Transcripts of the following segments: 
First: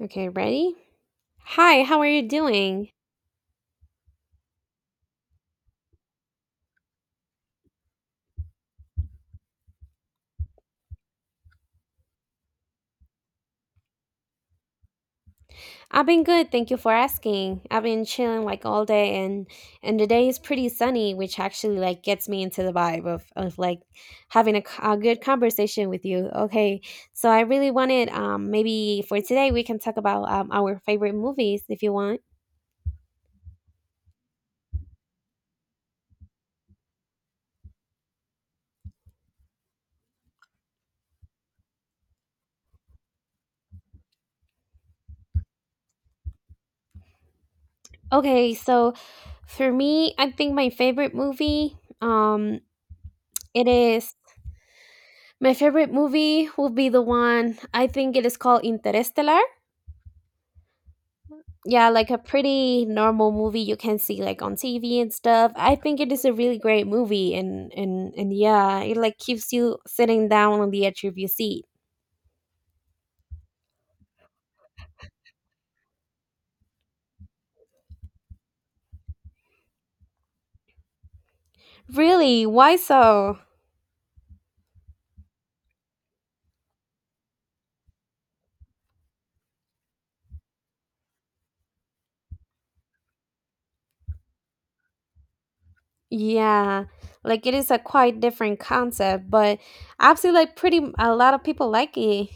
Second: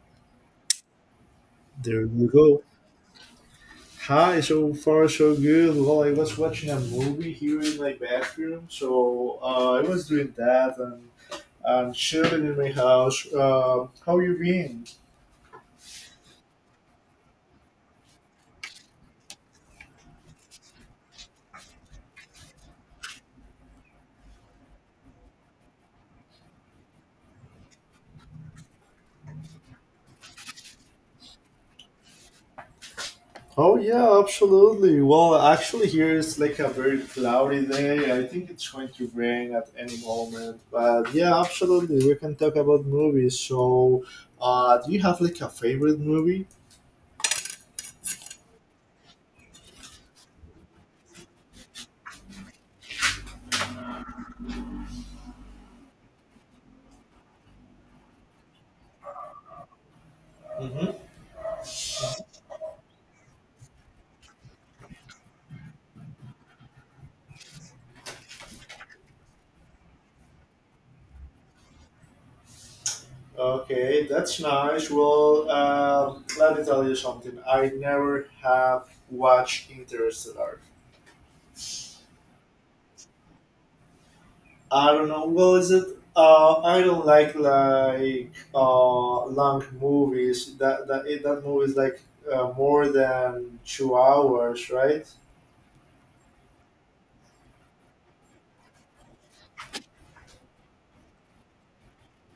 Okay, ready? Hi, how There are you you go. doing? Hi, so far so good. Well, I was watching a movie here in my bathroom, so I was doing that and chilling in my house. How you been? I've been good, thank you for asking. I've been chilling like all day and the day is pretty sunny, which actually like gets me into the vibe of like having a good conversation with you. Okay. So I really wanted, maybe for today we can talk about, our favorite movies if you want. Oh yeah, absolutely. Well, actually, here it's like a very cloudy day. I think it's going to rain at any moment. But yeah, absolutely, we can talk about movies. So, do you have like a favorite movie? Okay, so for me, I think my favorite movie, um it is my favorite movie will be the one I think it is called Interstellar. Yeah, like a pretty normal movie you can see like on TV and stuff. I think it is a really great movie and yeah, it like keeps you sitting down on the edge of your seat. Okay, that's nice. Well, let me tell you something. I never have watched Interstellar. Really? Why so? I don't know. Well, is it? I don't like long movies. That movie is like more than 2 hours, right? Yeah. Like it is a quite different concept, but I feel like pretty a lot of people like it.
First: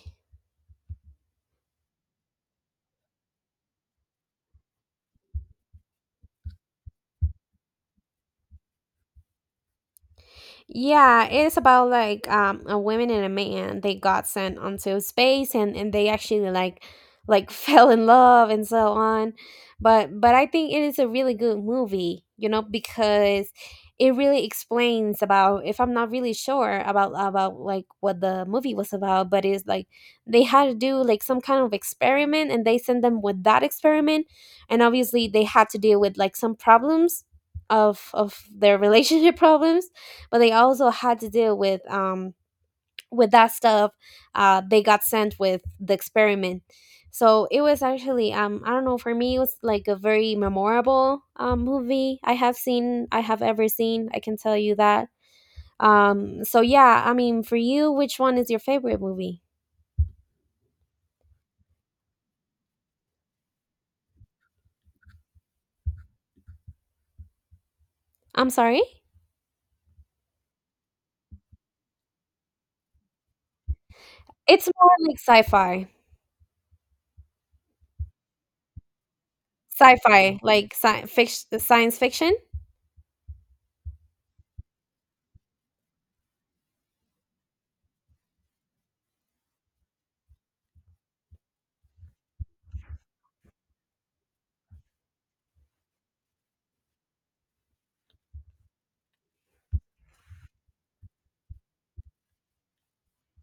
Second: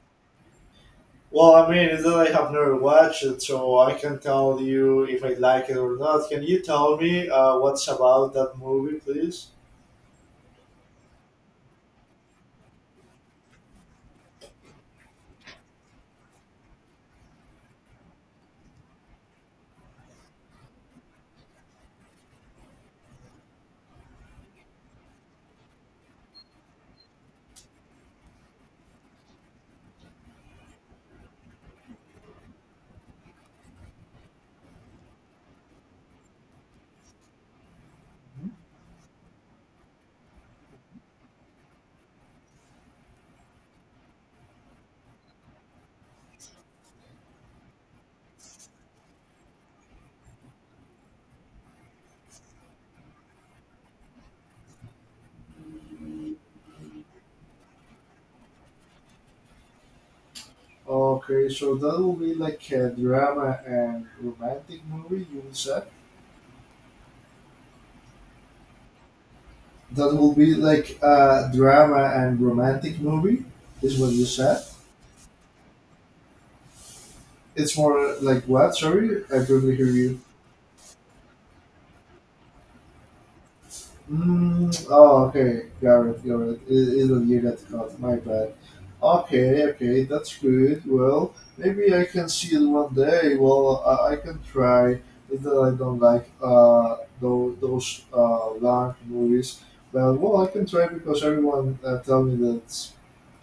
Well, I mean, is that I have never watched it, so I can tell you if I like it or not. Can you tell me what's about that movie, please? Yeah, it's about like, a woman and a man. They got sent onto space and they actually like fell in love and so on. But, I think it is a really good movie, because it really explains about if I'm not really sure about like what the movie was about, but it's like they had to do like some kind of experiment and they sent them with that experiment and obviously they had to deal with like some problems of their relationship problems but they also had to deal with that stuff. They got sent with the experiment. So it was actually, I don't know, for me it was like a very memorable, movie I have ever seen, I can tell you that. So yeah, I mean, for you, which one is your favorite movie? Okay, so that will be like a drama and romantic movie, you would say? I'm sorry. That will be like a drama and romantic movie, is what you said? It's more like sci-fi. It's more like what? Sorry, I couldn't hear you. Sci-fi, like, science fiction. Mm, oh, okay. Got it. Got it. It is a you that counts. My bad. Okay, okay. That's good. Well, maybe I can see it one day. Well, I can try. It's that I don't like those long movies, but well, I can try because everyone tell me that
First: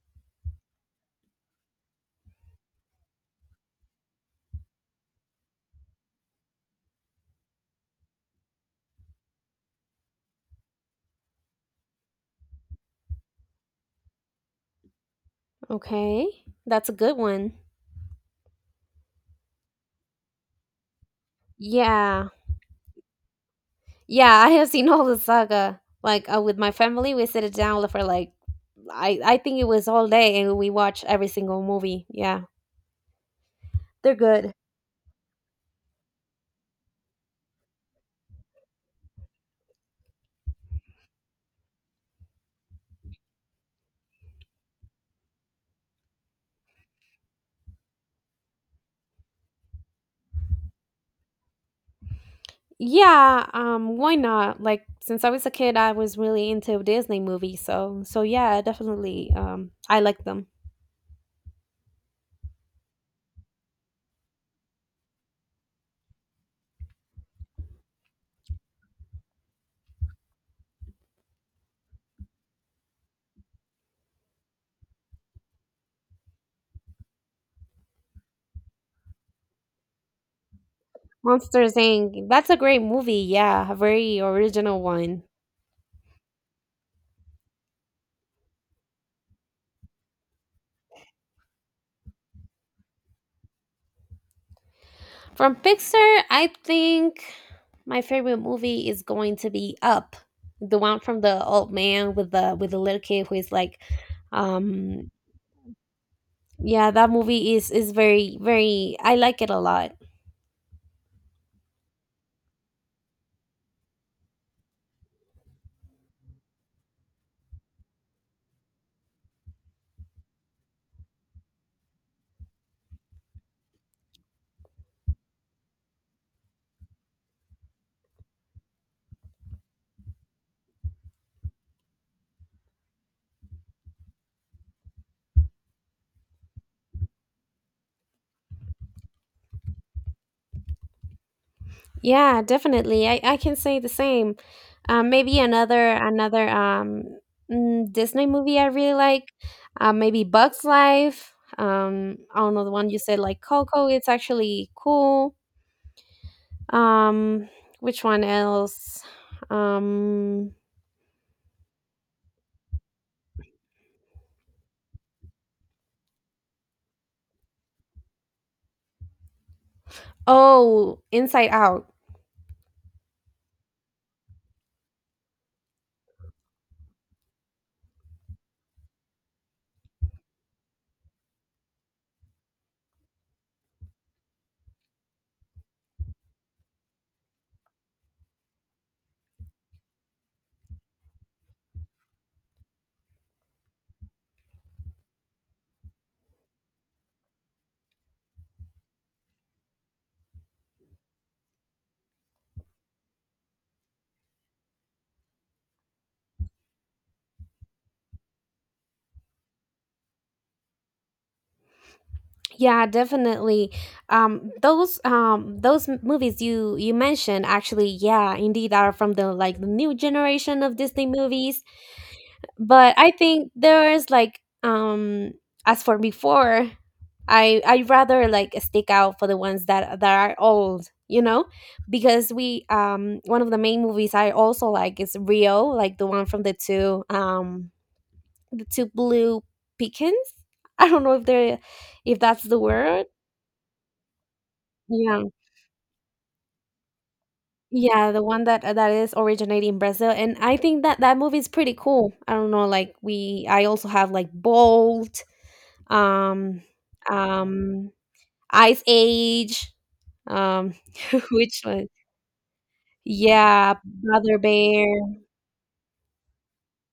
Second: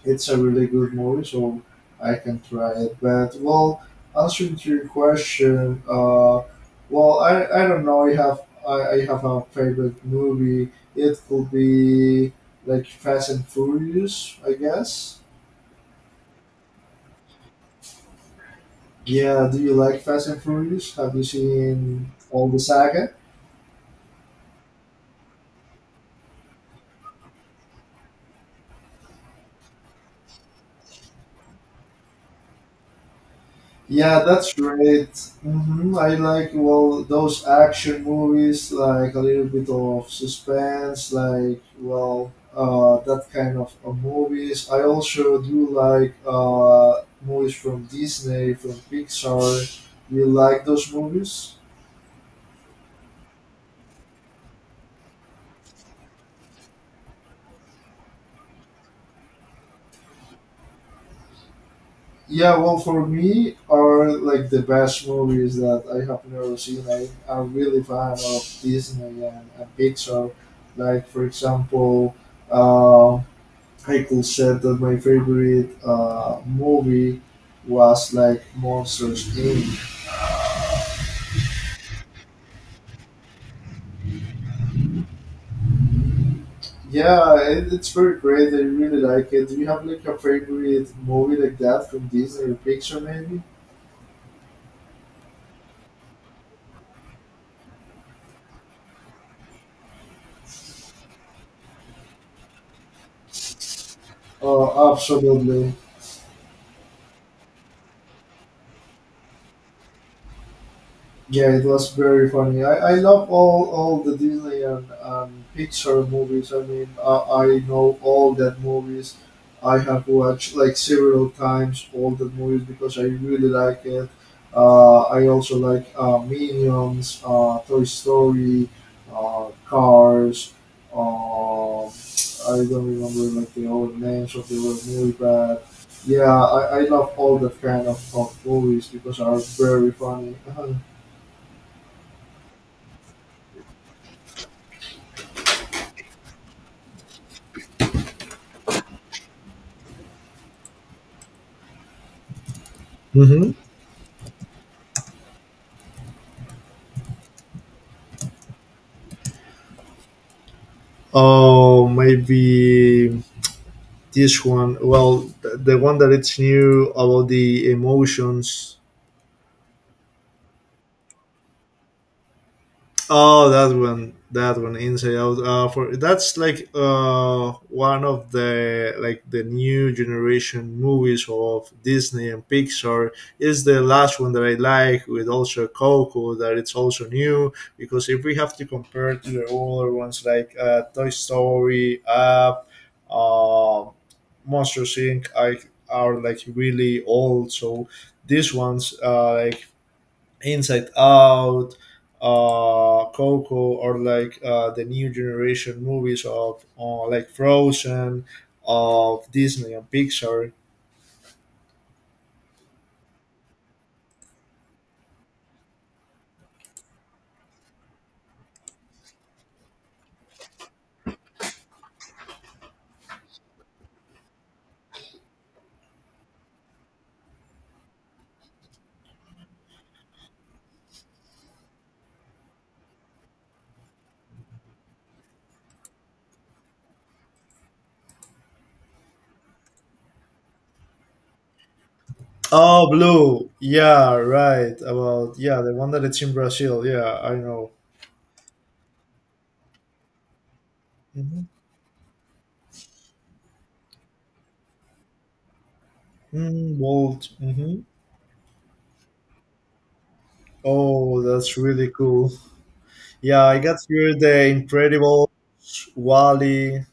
it's a really good movie, so I can try it. But well, answering to your question, well, I don't know. I have a favorite movie. It could be like Fast and Furious, I guess. Okay, that's a good one. Yeah. Do you like Fast and Furious? Have you seen Yeah. all the saga? Yeah, I have seen all the saga. Like, with my family, we sit it down for like I think it was all day, and we watch every single movie. Yeah, they're Yeah, that's good. right. I like well those action movies, like a little bit of suspense, like well that kind of movies. I also do like movies from Disney, from Pixar. You like those movies? Yeah, why not? Like since I was a kid, I was really into Disney movies. So yeah, definitely. I like them. Yeah, well, for me, are like the best movies that I have never seen. I am really fan of Disney and Pixar. Like for example. Um, Michael said that my favorite movie was like Monsters Inc. Monsters Inc. That's a great movie. Yeah, a very original one. Yeah, it's very great. I really like it. Do you have like a favorite movie like that from Disney or Pixar maybe? From Pixar, I think my favorite movie is going to be Up, the one from the old man with the little kid who is like, Oh, um, absolutely. yeah, that movie is very very. I like it a lot. Yeah, it was very funny. I love all the Disney and Pixar movies. I mean, I know all that movies. I have watched like several times all the movies because I really like it. I also like Minions, Toy Story, Cars. Um, I don't remember like the old names of the old movie, but yeah, I love all that kind of movies because are very funny. Yeah, definitely. I can say the same. Maybe another Disney movie I really like. Maybe Bugs Life. I don't know the one you said like Mm-hmm. Coco. It's actually cool. Um, which one else? Um, Oh, maybe this one. Well, the one that it's new about the emotions. oh, Inside Out. Oh, that one. That one, Inside Out. For that's like one of the like the new generation movies of Disney and Pixar. Is the last one that I like with also Coco that it's also new because if we have to compare to the older ones like Toy Story, Up, um Monsters Inc. Are like really old. So these ones like Inside Out, Coco, or like the new generation movies of like Frozen, of Disney and Pixar. Yeah, definitely. Those movies you mentioned actually, yeah, indeed are from the new generation of Disney movies. But I think there is like, as for before, I rather like stick out for the ones that are old, because we one of the main movies I also like is Rio, like the one from the two blue pickens. I don't know if that's the Oh, word. Blue. Yeah, right. Yeah. About yeah, the one that it's in Brazil. Yeah, I know. Yeah, the one that is originating in Brazil, and I think that movie Hmm. is pretty cool. I don't know, like, I also have like Bolt, um Mm, Walt. Hmm. um ice age, um Oh, that's which one? really cool. Yeah, I Yeah, got here brother the bear. Incredibles, Wally.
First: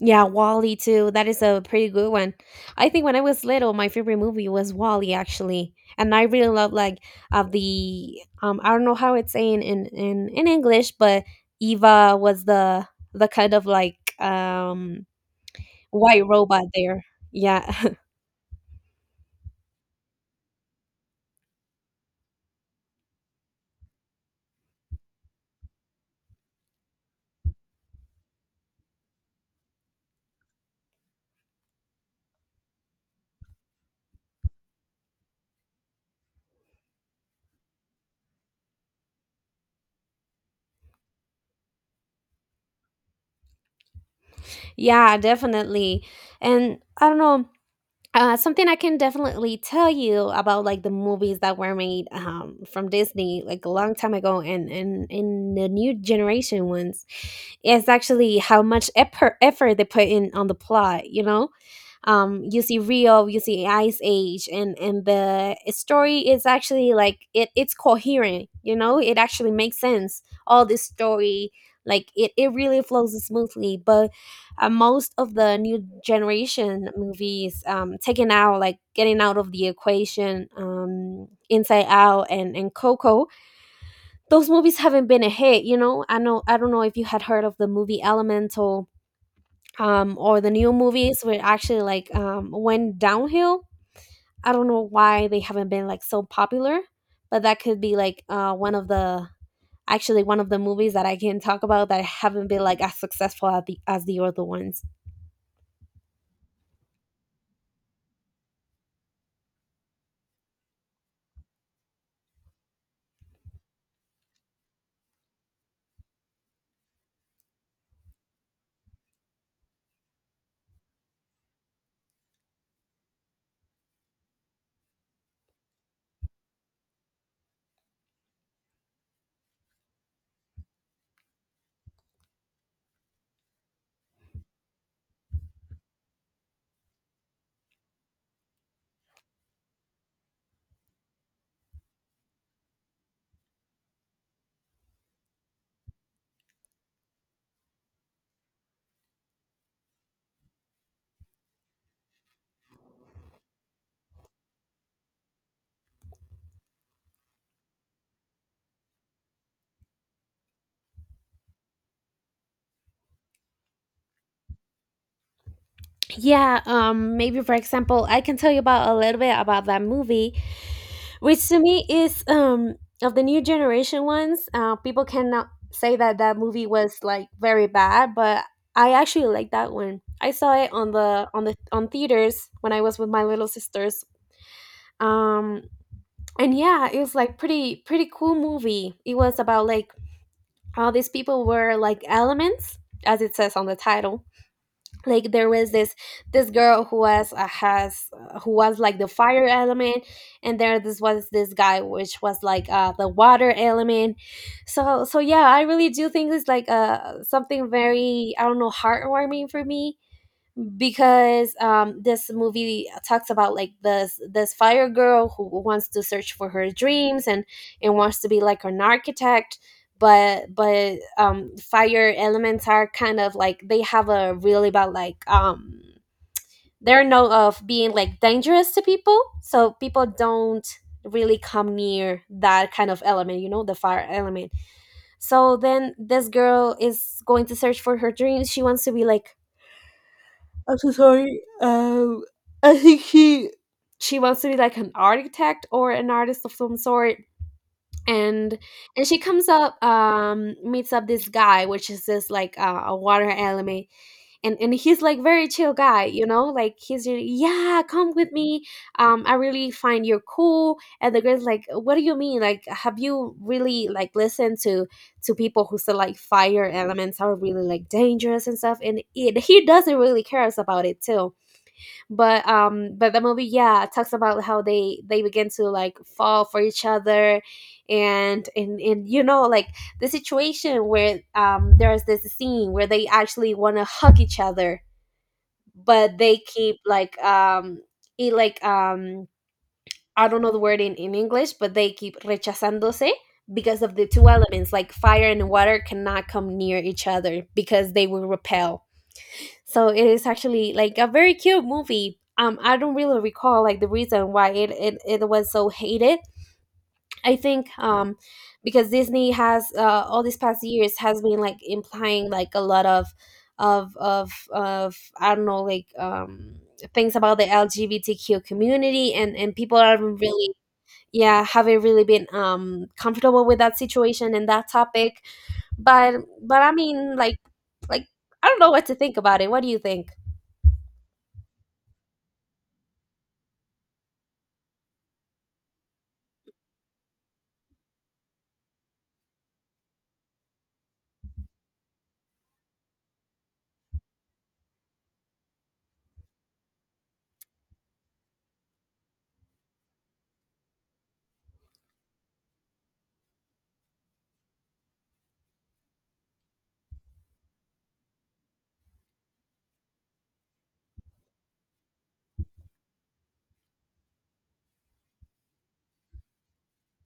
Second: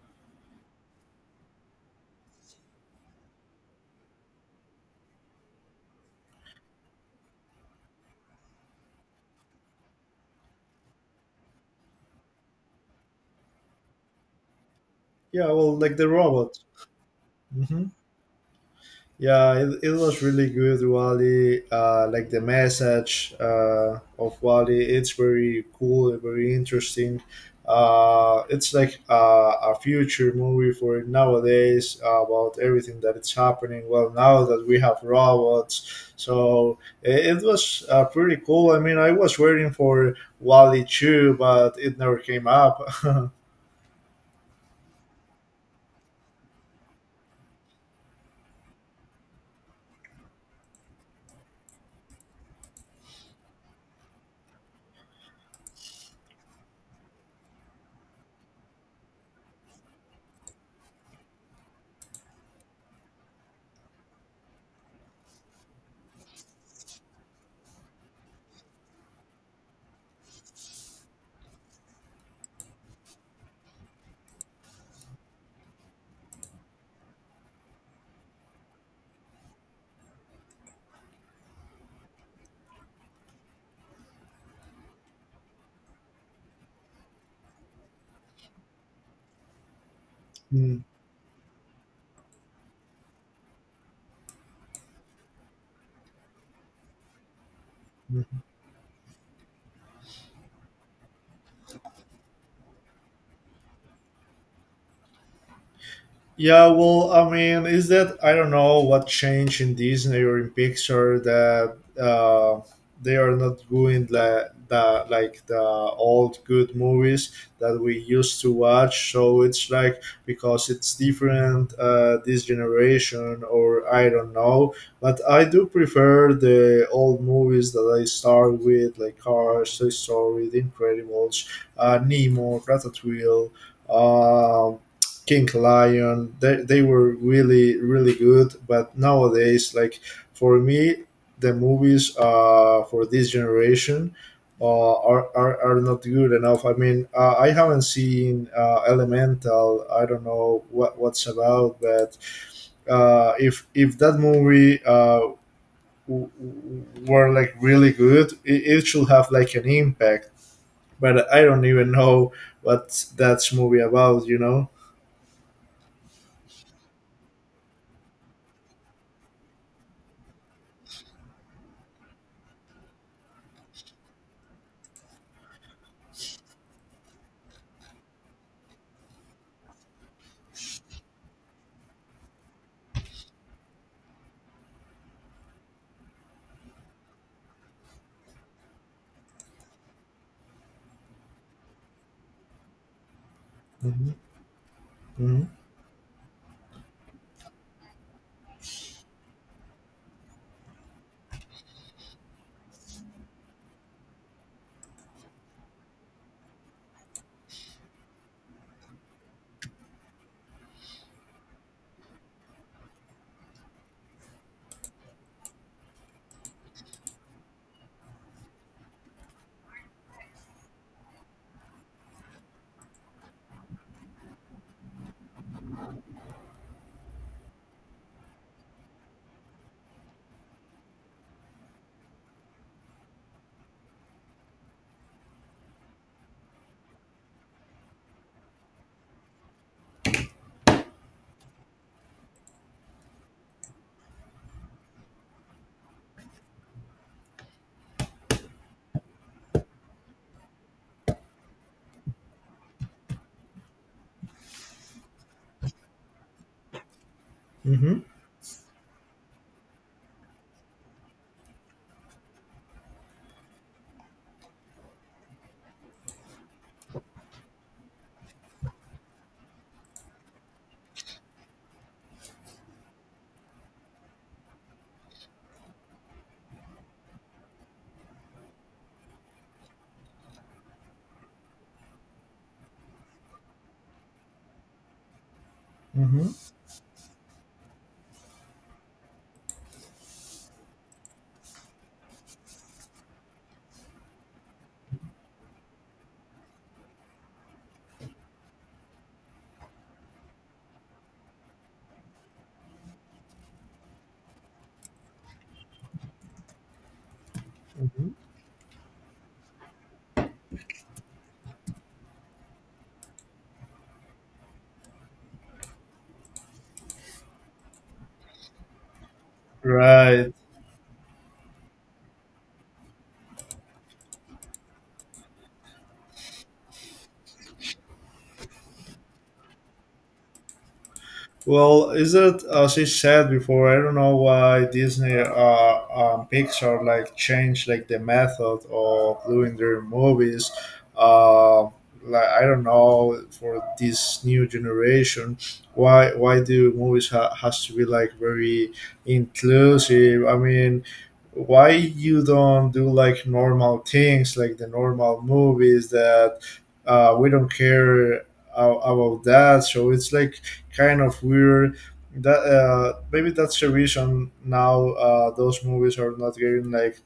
Yeah, wally too, that is a pretty good one. I think when I was little my favorite movie was wally, actually, and I really love, like, of the I don't know how it's saying in in english, but eva was the kind of like, Yeah, well, like the white robot. robot there. Hmm. Yeah. Yeah, it was really good, Wally. Like the message of Wally, it's very cool, and very interesting. It's like a future movie for nowadays about everything that is happening. Well, now that we have robots, so it was pretty cool. I mean, I was waiting for Wally 2, but it never came up. Yeah, definitely. And I don't know. Something I can definitely tell you about like the movies that were made, from Disney like a long time ago and in the new generation ones is actually how much effort they put in on the plot, you know? You see rio, you see ice age, and the story is actually like it's coherent, it actually makes sense all this story. Like, it really flows smoothly, but, most of the new generation movies, taking out like getting out of the equation, inside out and coco, those movies haven't been a hit, you know. I don't know if you had heard of the movie elemental. Or the new Mm. movies were actually, like, went downhill. I don't know why they haven't been like so popular, but that could be like, one of the actually one of the movies that I can talk about that haven't been like as successful as the other ones. Yeah, well, I mean, is that I don't know what changed in Disney or in Pixar that they are not doing the like the old good movies that we used to watch. So it's like because it's different this generation, or I don't know. But I do prefer the old movies that I start with, like Cars, Toy Story, The Incredibles, Nemo, Ratatouille. Um, King Lion. They were really really good. But nowadays, like for me, the movies for this generation are not good enough. I mean, I haven't seen Elemental. I don't know what's about, but if that movie. Were like really good it should have like an impact, but I don't even know what that's movie about. Yeah, maybe for example, I can tell you about a little bit about that movie. Which to me is, of the new generation ones. People cannot say that that movie was like very bad, but I actually like that one. I saw it on the, on theaters when I was with my little sisters. Um and yeah, it was like pretty pretty cool movie. It was about like how these people were, like, elements, as it says on the Hmm. title. Like, Hmm. there was this girl who was, has who was like the fire element. And there this was this guy which was like, the water element. So yeah, I really do think it's like, something very, I don't know, heartwarming for me, because, this movie talks about like this fire girl who wants to search for her dreams and wants to be like an architect. But, fire elements are kind of like they have a really bad, like, they're known of being like dangerous to people, so people don't really come near that kind of element, you know, the fire element. So then this girl is going to search for her dreams. She wants to be like... I'm so sorry. I think she wants to be like an architect or an artist of some sort. And and she comes up, meets up this guy which is this, like, a water element. And he's like very chill guy, like he's really, yeah, Hmm. come with me. I really find you're cool. And the girl's like, what do you mean? Like, have you really like listened to people who say like fire elements are really like dangerous and stuff, and he doesn't really cares about it too. But the movie, yeah, it talks about how they begin to like fall for each other, and you know, like, the situation where, there's this scene where they actually want to hug each other. But Mm-hmm. they keep, like, it like I don't know the word in english, but they keep rechazándose because of the two elements, like fire and water cannot come near each other because they will repel. So it is actually like a very cute movie, I don't really recall like the reason why it was so hated, I think. Mm-hmm. Because Disney has, all these past years has been like implying like a lot of I don't know, like, things about the LGBTQ community, and people aren't Right. really... Yeah, haven't really been, comfortable with that situation and that topic. But but, I mean, like, I don't know what to think about it. What do you think? Well, is it as I said before? I don't know why Disney Pixar like changed like the method of doing their movies. Uh, like I don't know for this new generation, why do movies has to be like very inclusive? I mean, why you don't do like normal things like the normal movies that we don't care about that? So it's like kind of weird. That maybe that's the reason now those movies are not getting like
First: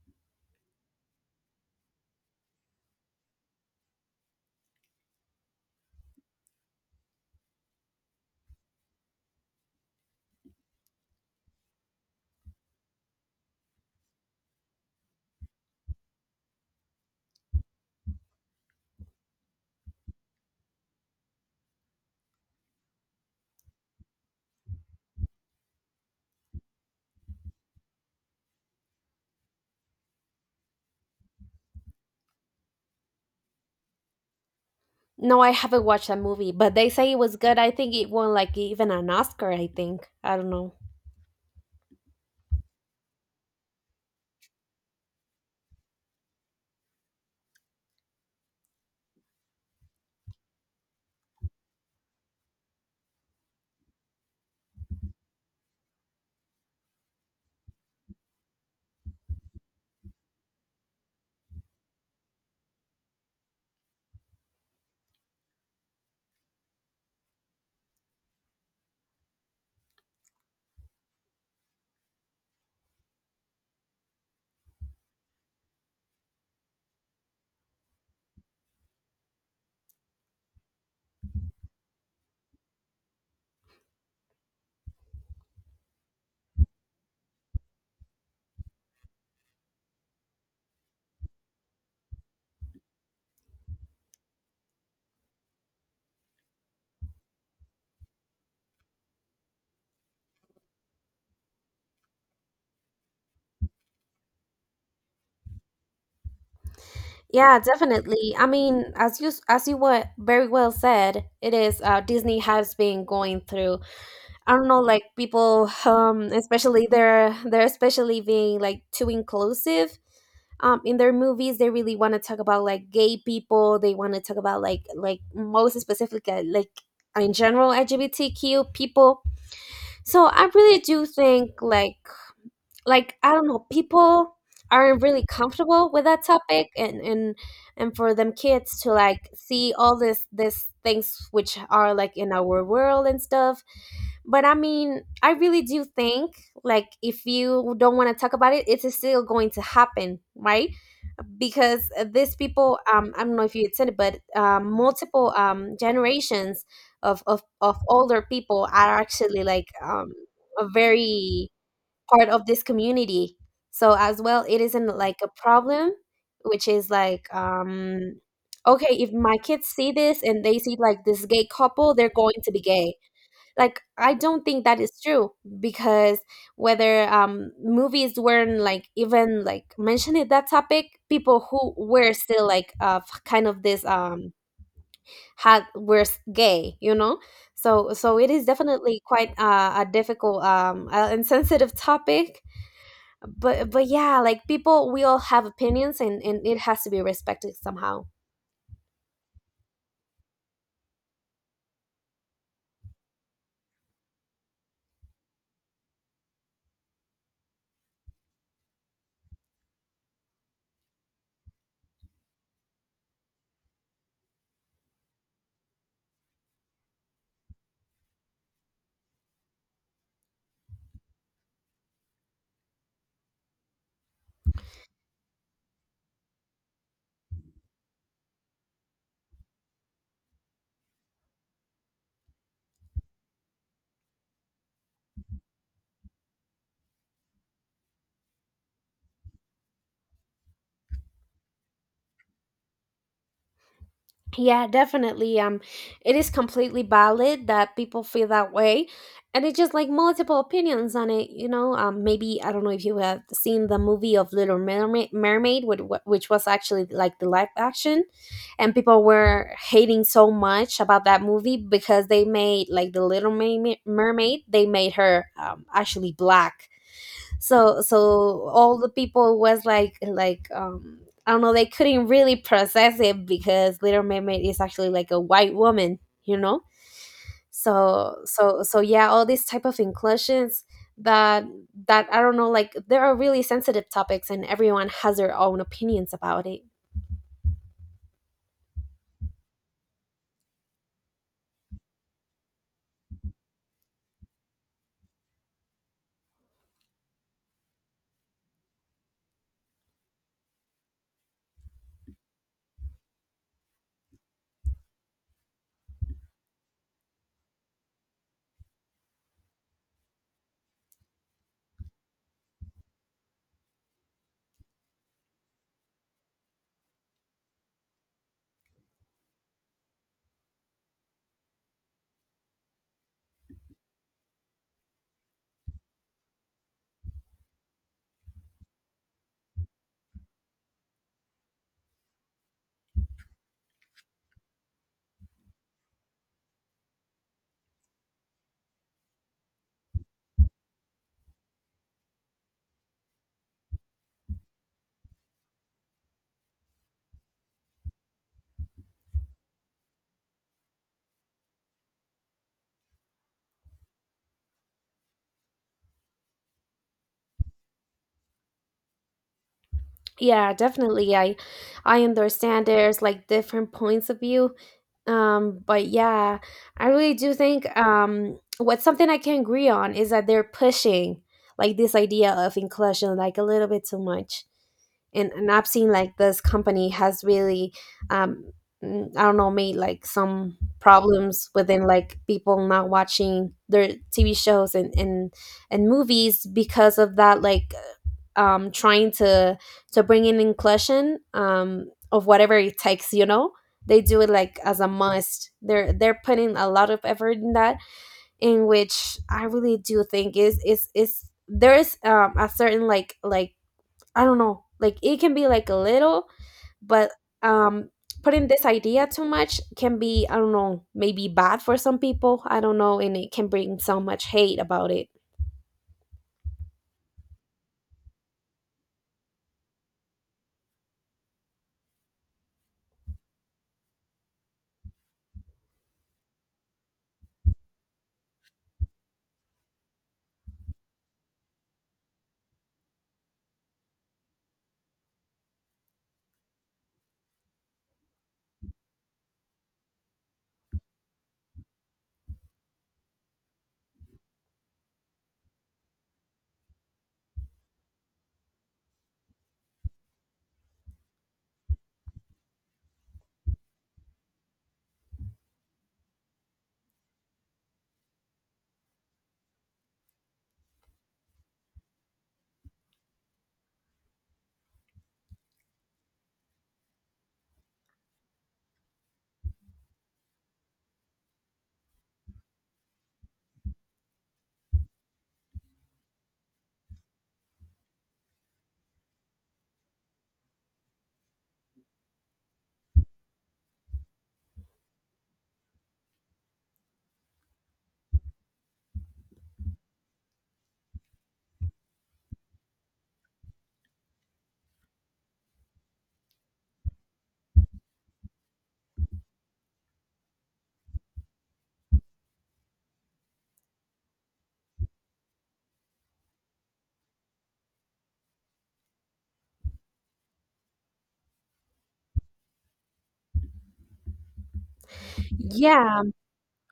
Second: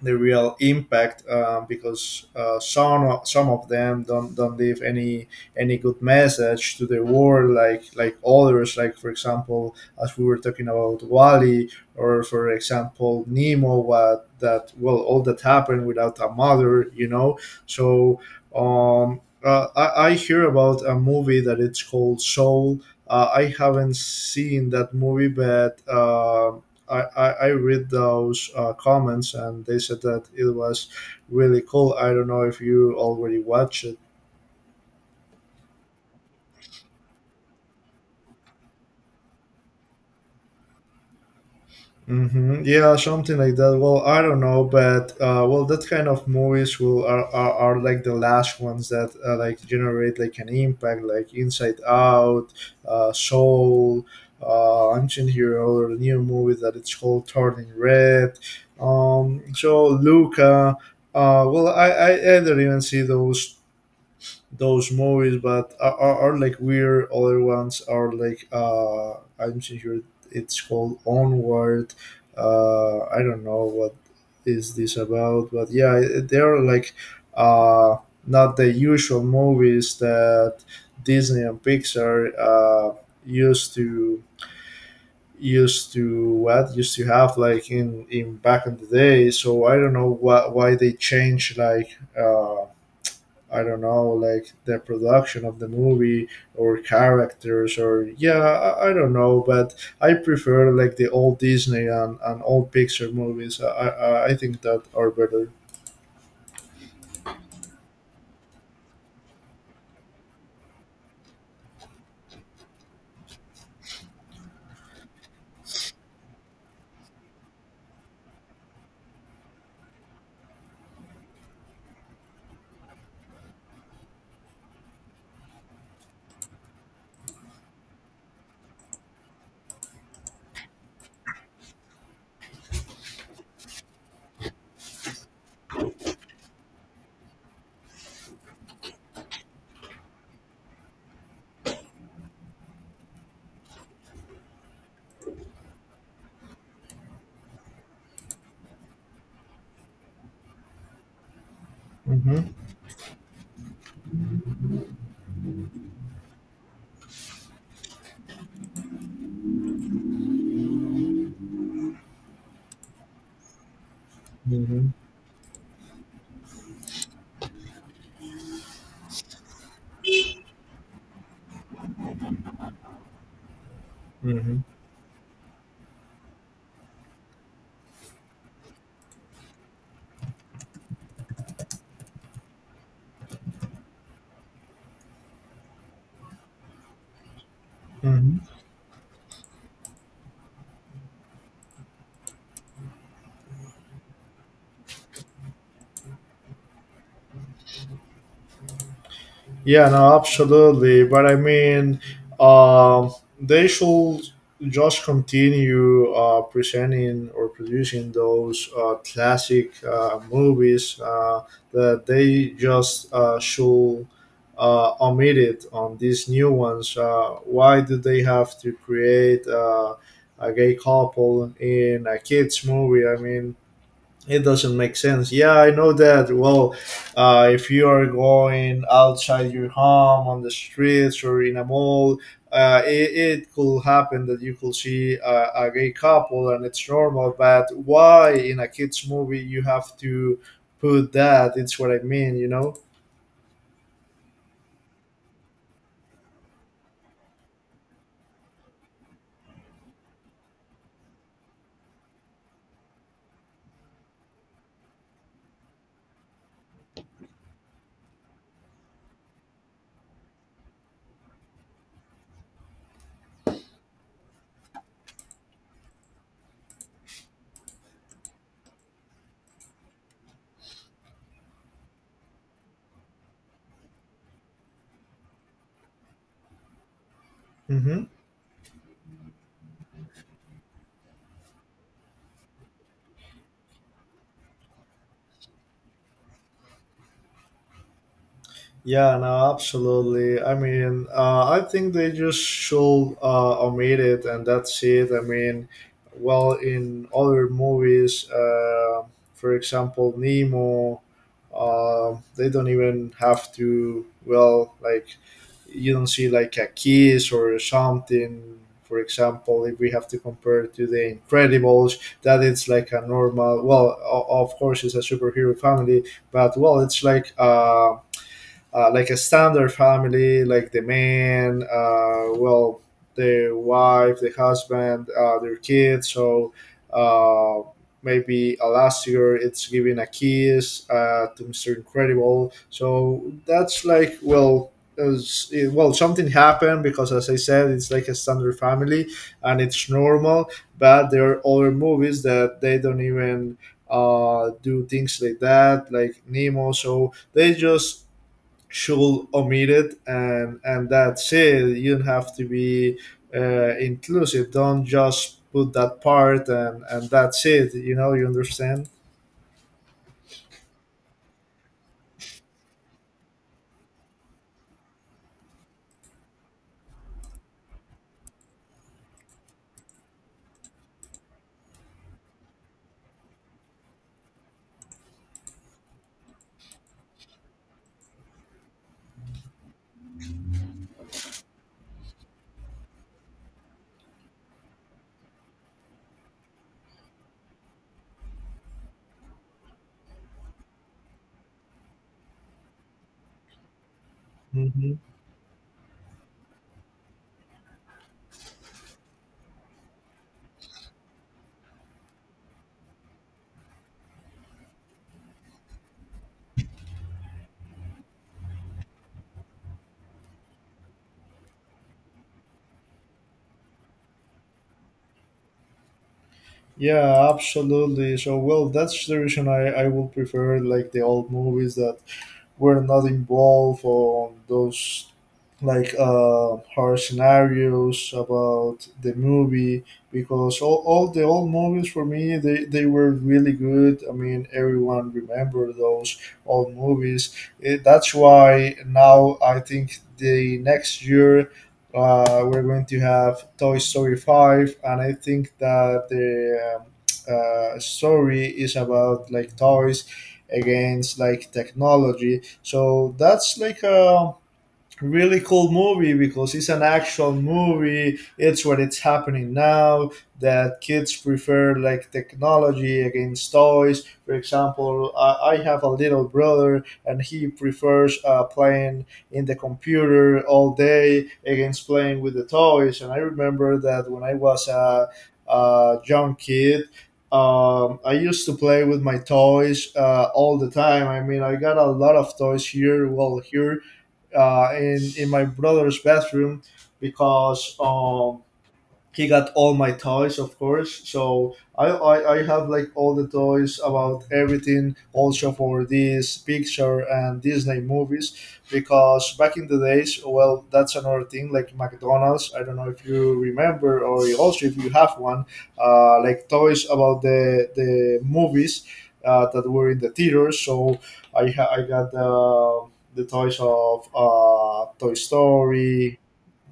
the real impact because some of them don't leave any good message to the world like others, like for example as we were talking about Wally, or for example Nemo, what that, well, all that happened without a mother, you know, so I hear about a movie that it's called Soul. I haven't seen that movie but. I read those comments and they said that it was really cool. I don't know if you already watched it. No, I haven't watched that movie, but they say it was good. I think it won like even an Oscar, I think. I don't know. Yeah, something like that. Well, I don't know, but well, that kind of movies are like the last ones that like generate like an impact, like Inside Out, Soul, Ancient Hero, or a new movie that it's called Turning Red. So Luca. Well, I didn't even see those movies, but are like weird. Other ones are like I'm sure it's called Onward. I don't know what is this about, but yeah, they are like uh, not the usual movies that Disney and Pixar used to used to have like in back in the day. So I don't know why they changed like. I don't know, like the production of the movie or characters or yeah, I don't know, but I prefer like the old Disney and old Pixar movies. I think that are better. Yeah, definitely. I mean, as you were very well said, it is, Disney has been going through, I don't know, like, people, especially, they're especially being like too inclusive, in their movies. They really want to talk about like gay people. They want to talk about, like, most specifically, like, in general LGBTQ people. So I really do think, like, I don't know, people aren't really comfortable with that topic, and for them kids to like see all this things which are like in our world and stuff. But I mean, I really do think, like, if you don't want to talk about it, it's still going to happen, right? Because, these Hmm. people, I don't know if you had said it, but, multiple generations of, older people are actually, like, a very part of this community. So as well, it Hmm. isn't like a problem, which is like, okay, if my kids see this and they see like this gay couple, they're going to be gay. Like I don't Hmm. think that is true because whether movies weren't like even like mentioning that topic, people who were still like kind of this had were gay. So it is Hmm. definitely quite a difficult and sensitive topic, but yeah, like people we all have opinions, and it has to be respected somehow. Yeah, no, absolutely. But I mean, um, they should just continue presenting or producing those classic movies that they just should omit it on these new ones. Why do they have to create a gay couple in a kids movie? I mean, it doesn't make sense. Yeah, I know that. Well, if you are going outside your home on the streets or in a mall, it could happen that you could see a gay couple and it's normal. But why in a kids movie you have to put that? It's what I mean, you know? Yeah, definitely. It is completely valid that people feel that way, and it's just like multiple opinions on it. Maybe I don't know if you have seen the movie of Little Mermaid, which was actually like the live action, and people were hating so much about that movie because they made like the Little Mermaid they made her actually black. So all the people was like I don't know, they couldn't really process it because little mermaid is actually like a white woman you know Hmm. So, yeah, all these type of inclusions that I don't know, like there are really sensitive topics and everyone has their own opinions about it. Yeah, no, absolutely. I mean, I think they just should omit it, and that's it. I mean, well, in other movies, for example, Nemo, they don't even have to. Well, like you don't see like a kiss or something. For example, if we have to compare to the Incredibles, that it's like a normal. Well, of course, it's a superhero family, but well, it's like. Like a standard family, like the man, well, the wife, the husband, their kids. So uh, maybe Elastigirl, it's giving a kiss to Mr. Incredible. So that's like, well, as it, well, something happened because, as I said, it's like a standard family and it's normal. But there are other movies that they don't even do things like that, like Nemo. So they just should omit it and that's it. You have to be inclusive, don't just put that part and that's it. You understand. Yeah, definitely. I understand there's like different points of view. But yeah, I really do think what's something I can agree on is that they're pushing like this idea of inclusion like a little bit too much. And I've seen like this company has really, um, I don't know, made like some problems within like people not watching their TV shows and movies because of that, like trying to bring in inclusion, of whatever it takes, you know? They do it like as a Hmm, must. They're putting a lot of effort in that, in which I really do think is there is a certain, like, I don't know, like it can be like a little, but, um putting this idea too much can be, I don't know, maybe bad for some people. I don't know, and it can bring so much hate about it. yeah, absolutely. So well, that's the reason I would prefer like the old movies that were not involved on those, like horror scenarios about the movie, because all the old movies for me, they were really good. I mean, everyone remember those old movies. That's why now I think the next year we're going to have Toy Story 5, and I think that the story is about like toys against like technology. So that's like a really cool movie, because it's an actual movie. It's what it's happening now, that kids prefer like technology against toys. For example, I have a little brother, and he prefers playing in the computer all day against playing with the toys. And I remember that when I was a young kid, I used to play with my toys all the time. I mean, I got a lot of toys here. Well, here in my brother's bathroom, because he got all my toys, of course. So I have like all the toys about everything, also for this picture and Disney movies. Because back in the days, well, that's another thing, like McDonald's. I don't know if you remember, or also if you have one like toys about the movies that were in the theaters. So I got the toys of Toy Yeah Story.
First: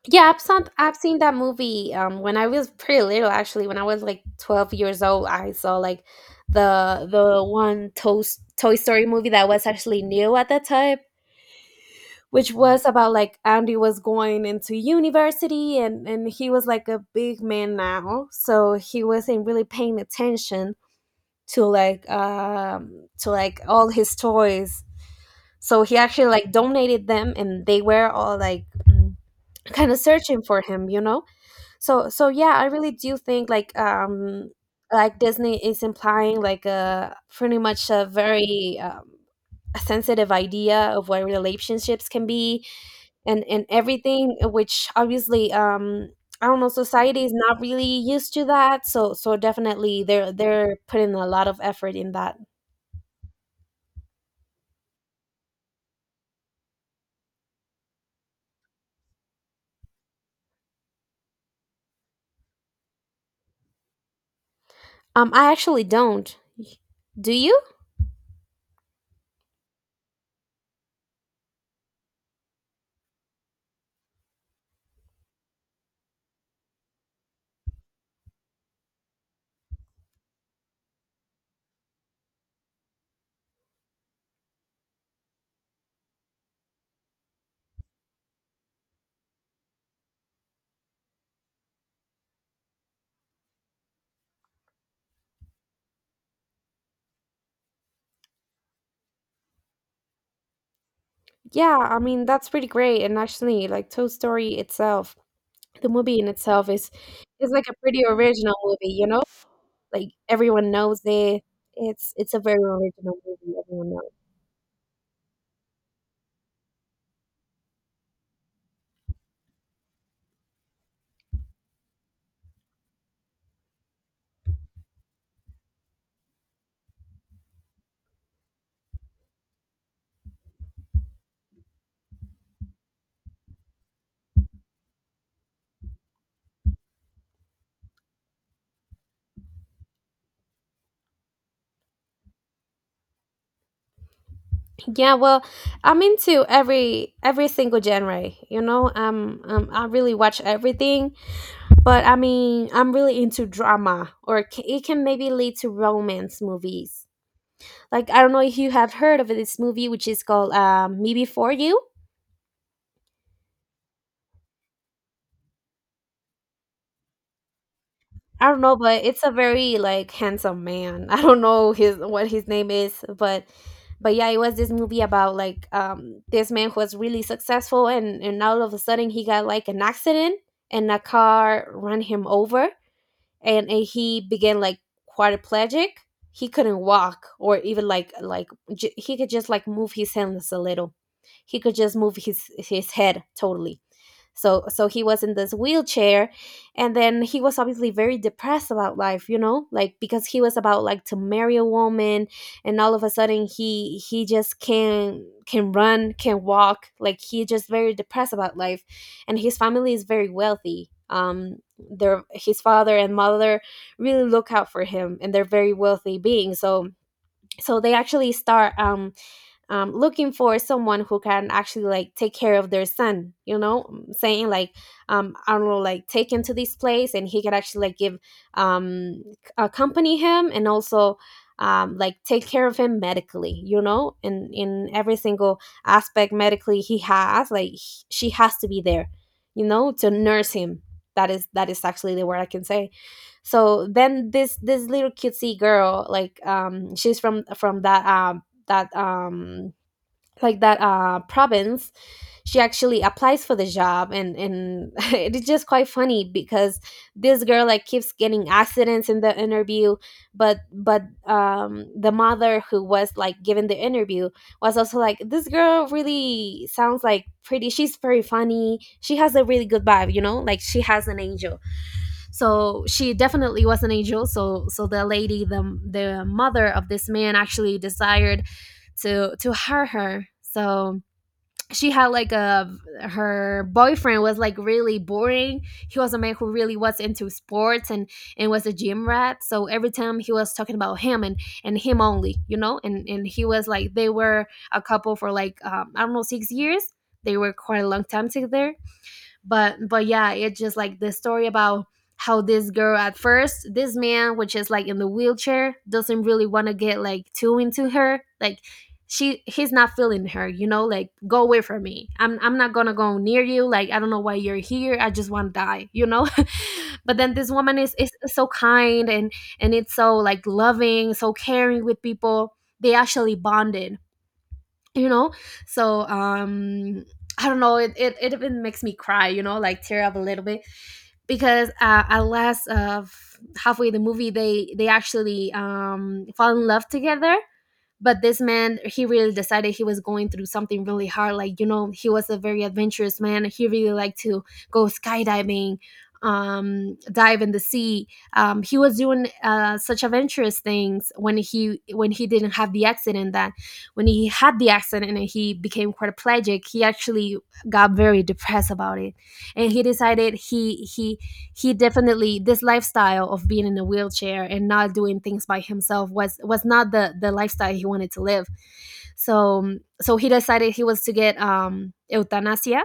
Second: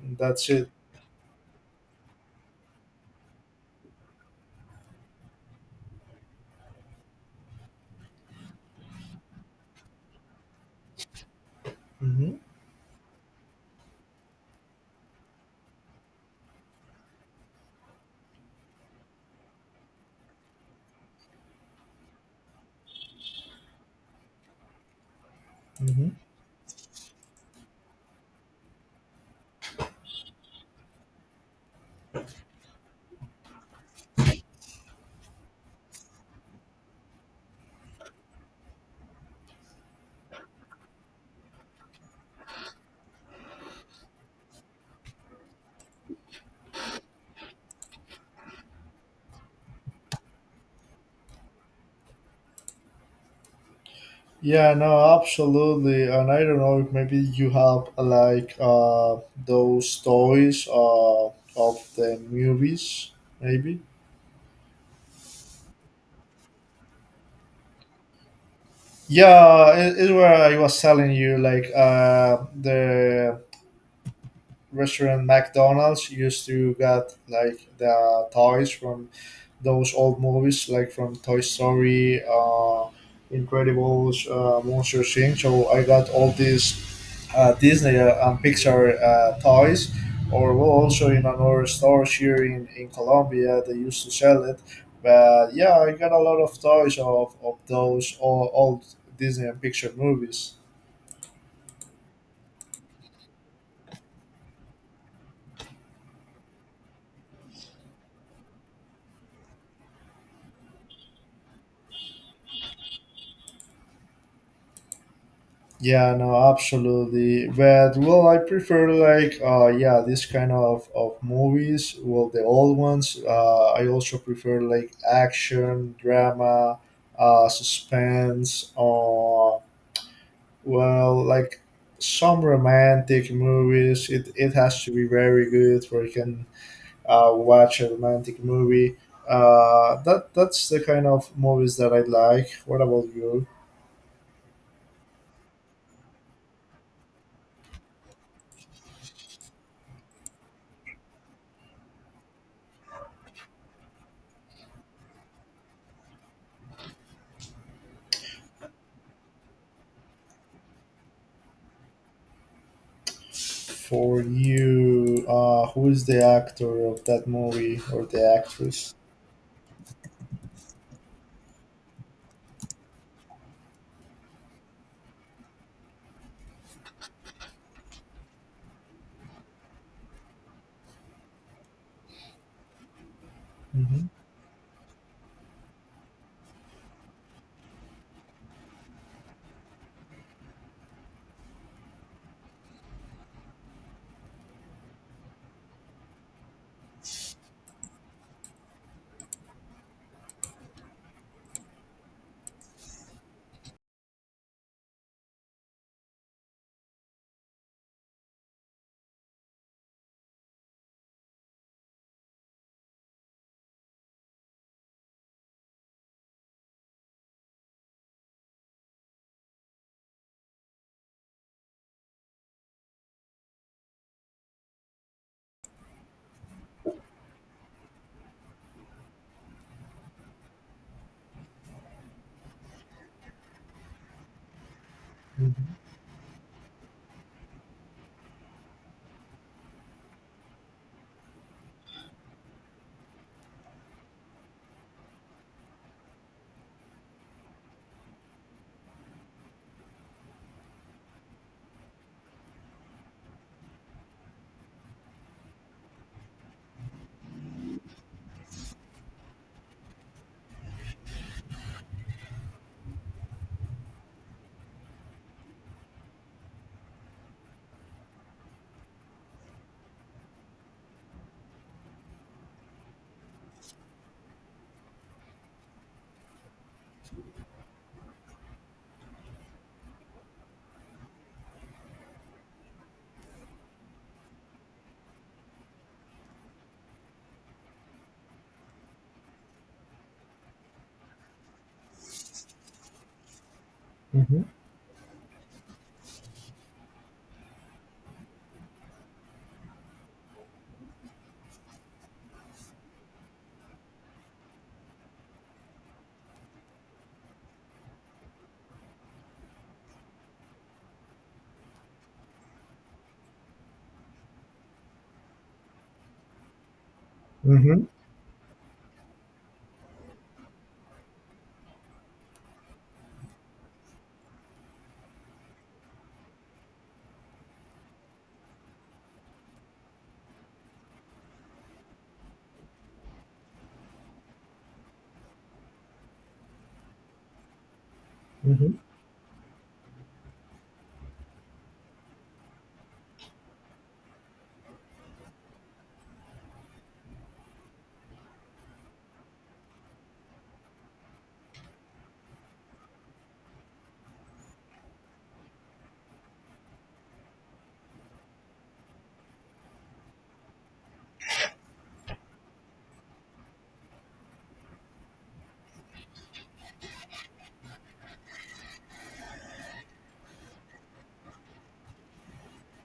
Yeah. I've That's seen it. I've seen that movie when I was pretty little, actually when I was like 12 years old I saw like the one Toy Story movie that was actually new at that time, Hmm. which was about like Andy was going into university and he was like a big man now, so he wasn't really paying attention to like all his toys, so he Hmm. actually like donated them and they were all like kind of searching for him. So, yeah, I really do think like Disney is implying like a pretty much a very a sensitive idea of what relationships can be and everything, which obviously I don't know, society is not really used to that, so definitely they're putting a lot of effort in that. Yeah, no, absolutely. And I don't know if maybe you have those toys of the movies, maybe. I actually don't. Do you? Yeah, it's where I was telling you, like the restaurant McDonald's used to get like the toys from those old movies, like from Toy Story, Incredibles, Monster Inc. So I got all these Disney and Pixar toys. Or well, also in another store here in Colombia, they used to sell it. But yeah, I got a lot of toys of those old, old Disney and Pixar movies. Yeah, I mean that's pretty great, and actually like Toy Story itself, the movie in itself is like a pretty original movie, you know? Like everyone knows it. It's a very original movie, everyone knows. Yeah, no, absolutely. But well, I prefer like yeah, this kind of movies. Well, the old ones. I also prefer like action, drama, suspense, or well, like some romantic movies. It has to be very good, where you can watch a romantic movie. That's the kind of movies that I like. What about you? Yeah, well, I'm into every single genre. I really watch everything, but I mean, I'm really into drama, or it can maybe lead to romance movies. Like I don't know if you have heard of this movie, which is called Me Before You. For you, who is the actor of that movie or the I don't know, actress? but it's a very like handsome man. I don't know his what his name is, but, yeah, it was this movie about like this man who was really successful and all of a sudden he got like an accident and a car ran him over, and Hmm. he began like quadriplegic. He couldn't walk or even like he could just like move his hands a little. He could just move his head totally, so he was in this wheelchair. And then he was obviously very depressed about life, like because he was about like to marry a woman, and all of a sudden he just can run, can walk. Like he just very depressed about life. And his family is very wealthy, their his father and mother really look out for him, and they're very wealthy beings, so they actually start, looking for someone who can actually like take care of their son. Saying like, I don't know, like take him to this place and he can actually like give, accompany him and also, like take care of him medically, in every Hmm. single aspect. Medically he has like she has to be there, to nurse him. That is actually the word I can say. So then this little cutesy girl, like she's from that um that province. She actually applies for the job, and it's just quite funny because this girl like keeps getting accidents in the interview. But the mother who was like given the interview was also like, this girl really sounds like pretty, she's very funny, she has a really good vibe, like she has an angel, so she definitely was an angel. So the lady, the mother of this man actually desired to hire her. So she had like a her boyfriend was like really boring. He was a man who really was into sports and was a gym rat, so every time he was talking about him and him only, and he was like, they Hmm. were a couple for like I don't know, 6 years. They were quite a long time together. But, yeah, it's just like the story about how this girl at first, this man which is like in the wheelchair doesn't really want to get like too into her, like she he's not feeling her, like, go away from me, I'm, not gonna go near you, like I don't know why you're here, I just want to die. But then this woman Hmm. is so kind, and it's so like loving, so caring with people. They actually bonded, you know so, I don't know, it even makes me cry, like tear up a little bit because, at last of halfway the movie they actually fall in love together. But this Hmm. man, he really decided he was going through something really hard, like he was a very adventurous man, he really liked to go skydiving, dive in the sea. He was doing such adventurous things when he didn't have the accident. That when he had the accident and he became quadriplegic, he actually got very depressed about it. And he decided, he definitely, this lifestyle of being in a wheelchair and not doing things by himself was not the lifestyle he wanted to live. So he decided he was to get euthanasia.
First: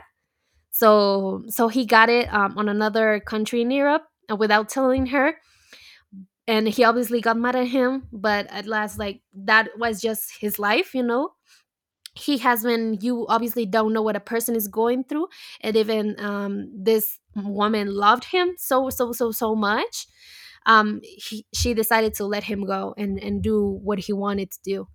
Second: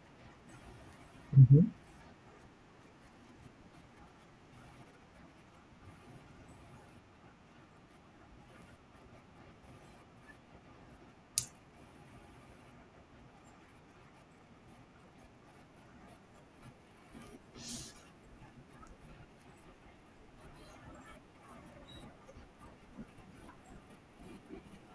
So Hmm. he got it, on another country in Europe, without telling her. And he obviously got mad at him, but at last like that was just his life. He has When you obviously don't know what a person is going through, and even, this woman loved him so so so so much, she decided to let him go and do what he wanted to do.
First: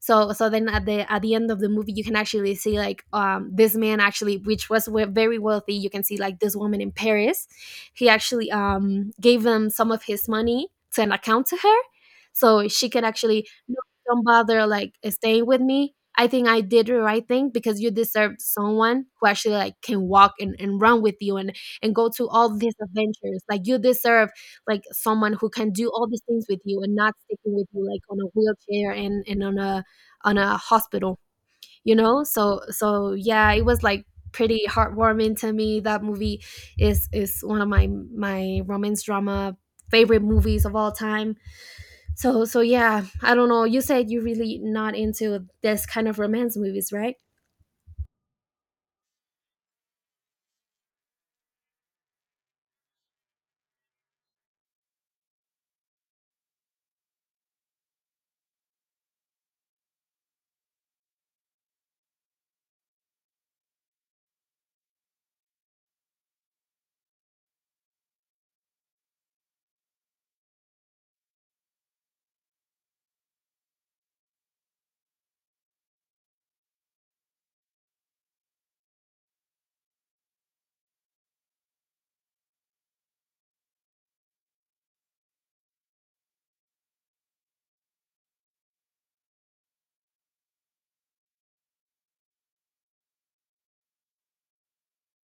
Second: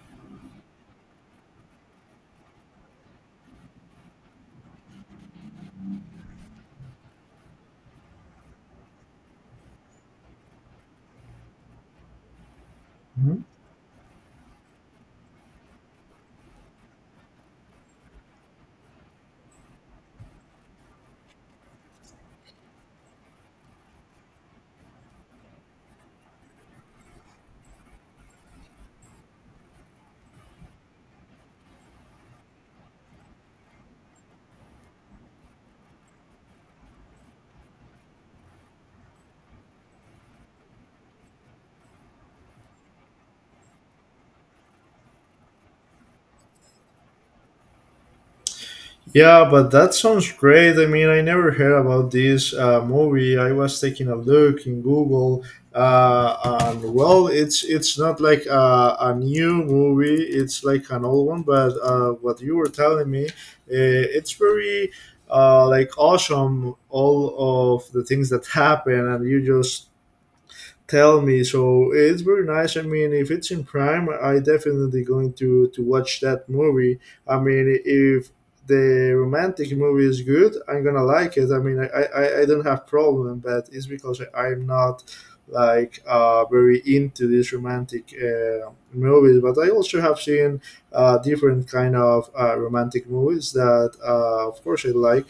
So then, at the end of the movie, you can actually see like this man, actually, which was very wealthy, you can see like this woman in Paris, he actually gave them some of his money to an account to her, so she can Hmm. actually, no, don't bother like staying with me, I think I did the right thing because you deserve someone who actually like can walk, and run with you and go to all these adventures like you deserve, like someone who can do all these things with you and not sticking with you like on a wheelchair and on a, on a hospital, so, yeah, it was like pretty heartwarming to me. That movie is one of my romance drama favorite movies of all time. So, yeah, I don't know, you said you really not into this kind of romance movies, right? Yeah, but that sounds great. I mean, I never heard about this movie. I was taking a look in Google, and well, it's not like a new movie. It's like an old one. But what you were telling me, it's very like awesome. All of the things that happen, and you just tell me, so it's very nice. I mean, if it's in Prime, I definitely going to watch that movie. I mean, if the romantic movie is good, I'm gonna like it. I mean, I don't have problem, but it's because I'm not like very into these romantic movies. But I also have seen different kind of romantic movies that, of course, I like.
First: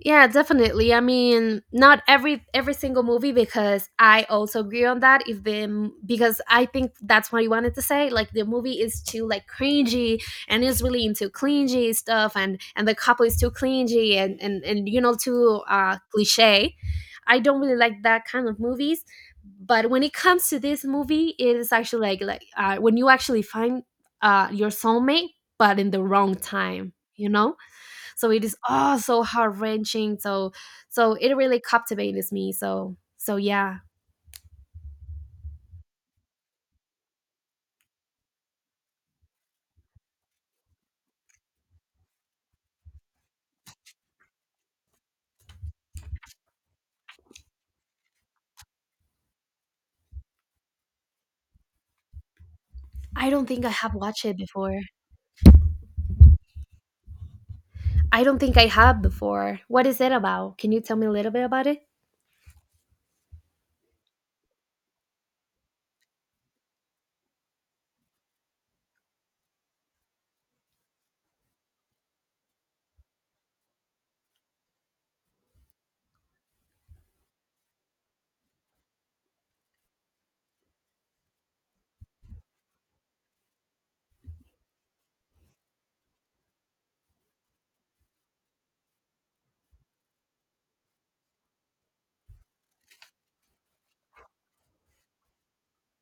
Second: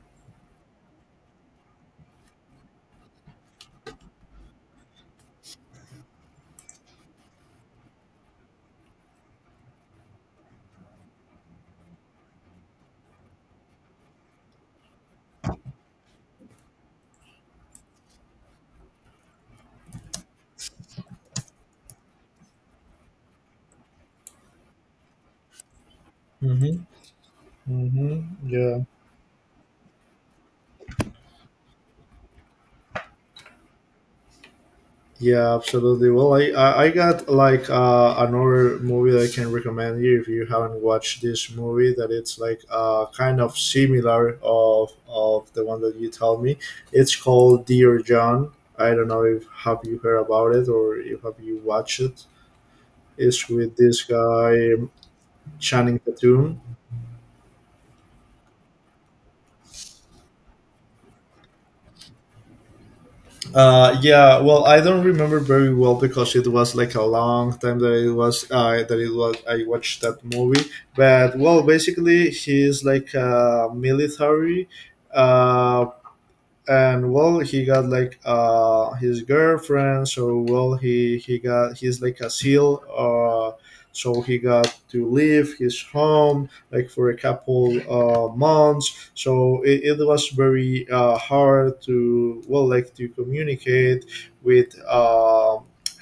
Yeah, definitely. I mean, not every single movie because I also agree on that. If the Because I think that's what you wanted to say. Like the movie is too like cringy and is really into clingy stuff, and the couple is too clingy and too cliche. I don't really like that kind of movies. But when it comes to this movie, it is actually like when you actually find your soulmate, but in the wrong Mm-hmm. time. You know. So it Mm-hmm. is Yeah. all so heart wrenching. So it really captivated me. So yeah. Yeah, absolutely. Well, I got like another movie that I can recommend you, if you haven't watched this movie. That it's like kind of similar of the one that you told me. It's called Dear John. I don't know if have you heard about it, or if have you watched it. I don't It's think I with have this watched it guy before. Channing Tatum. I don't think I have before. What is it about? Can you tell me a little bit about it? Yeah, well, I don't remember very well, because it was like a long time that it was I watched that movie. But well, basically, he's like a military, uh, and well, he got like his girlfriend. So well, he's like a SEAL, so he got to leave his home like for a couple months. So it was very hard to, well, like to communicate with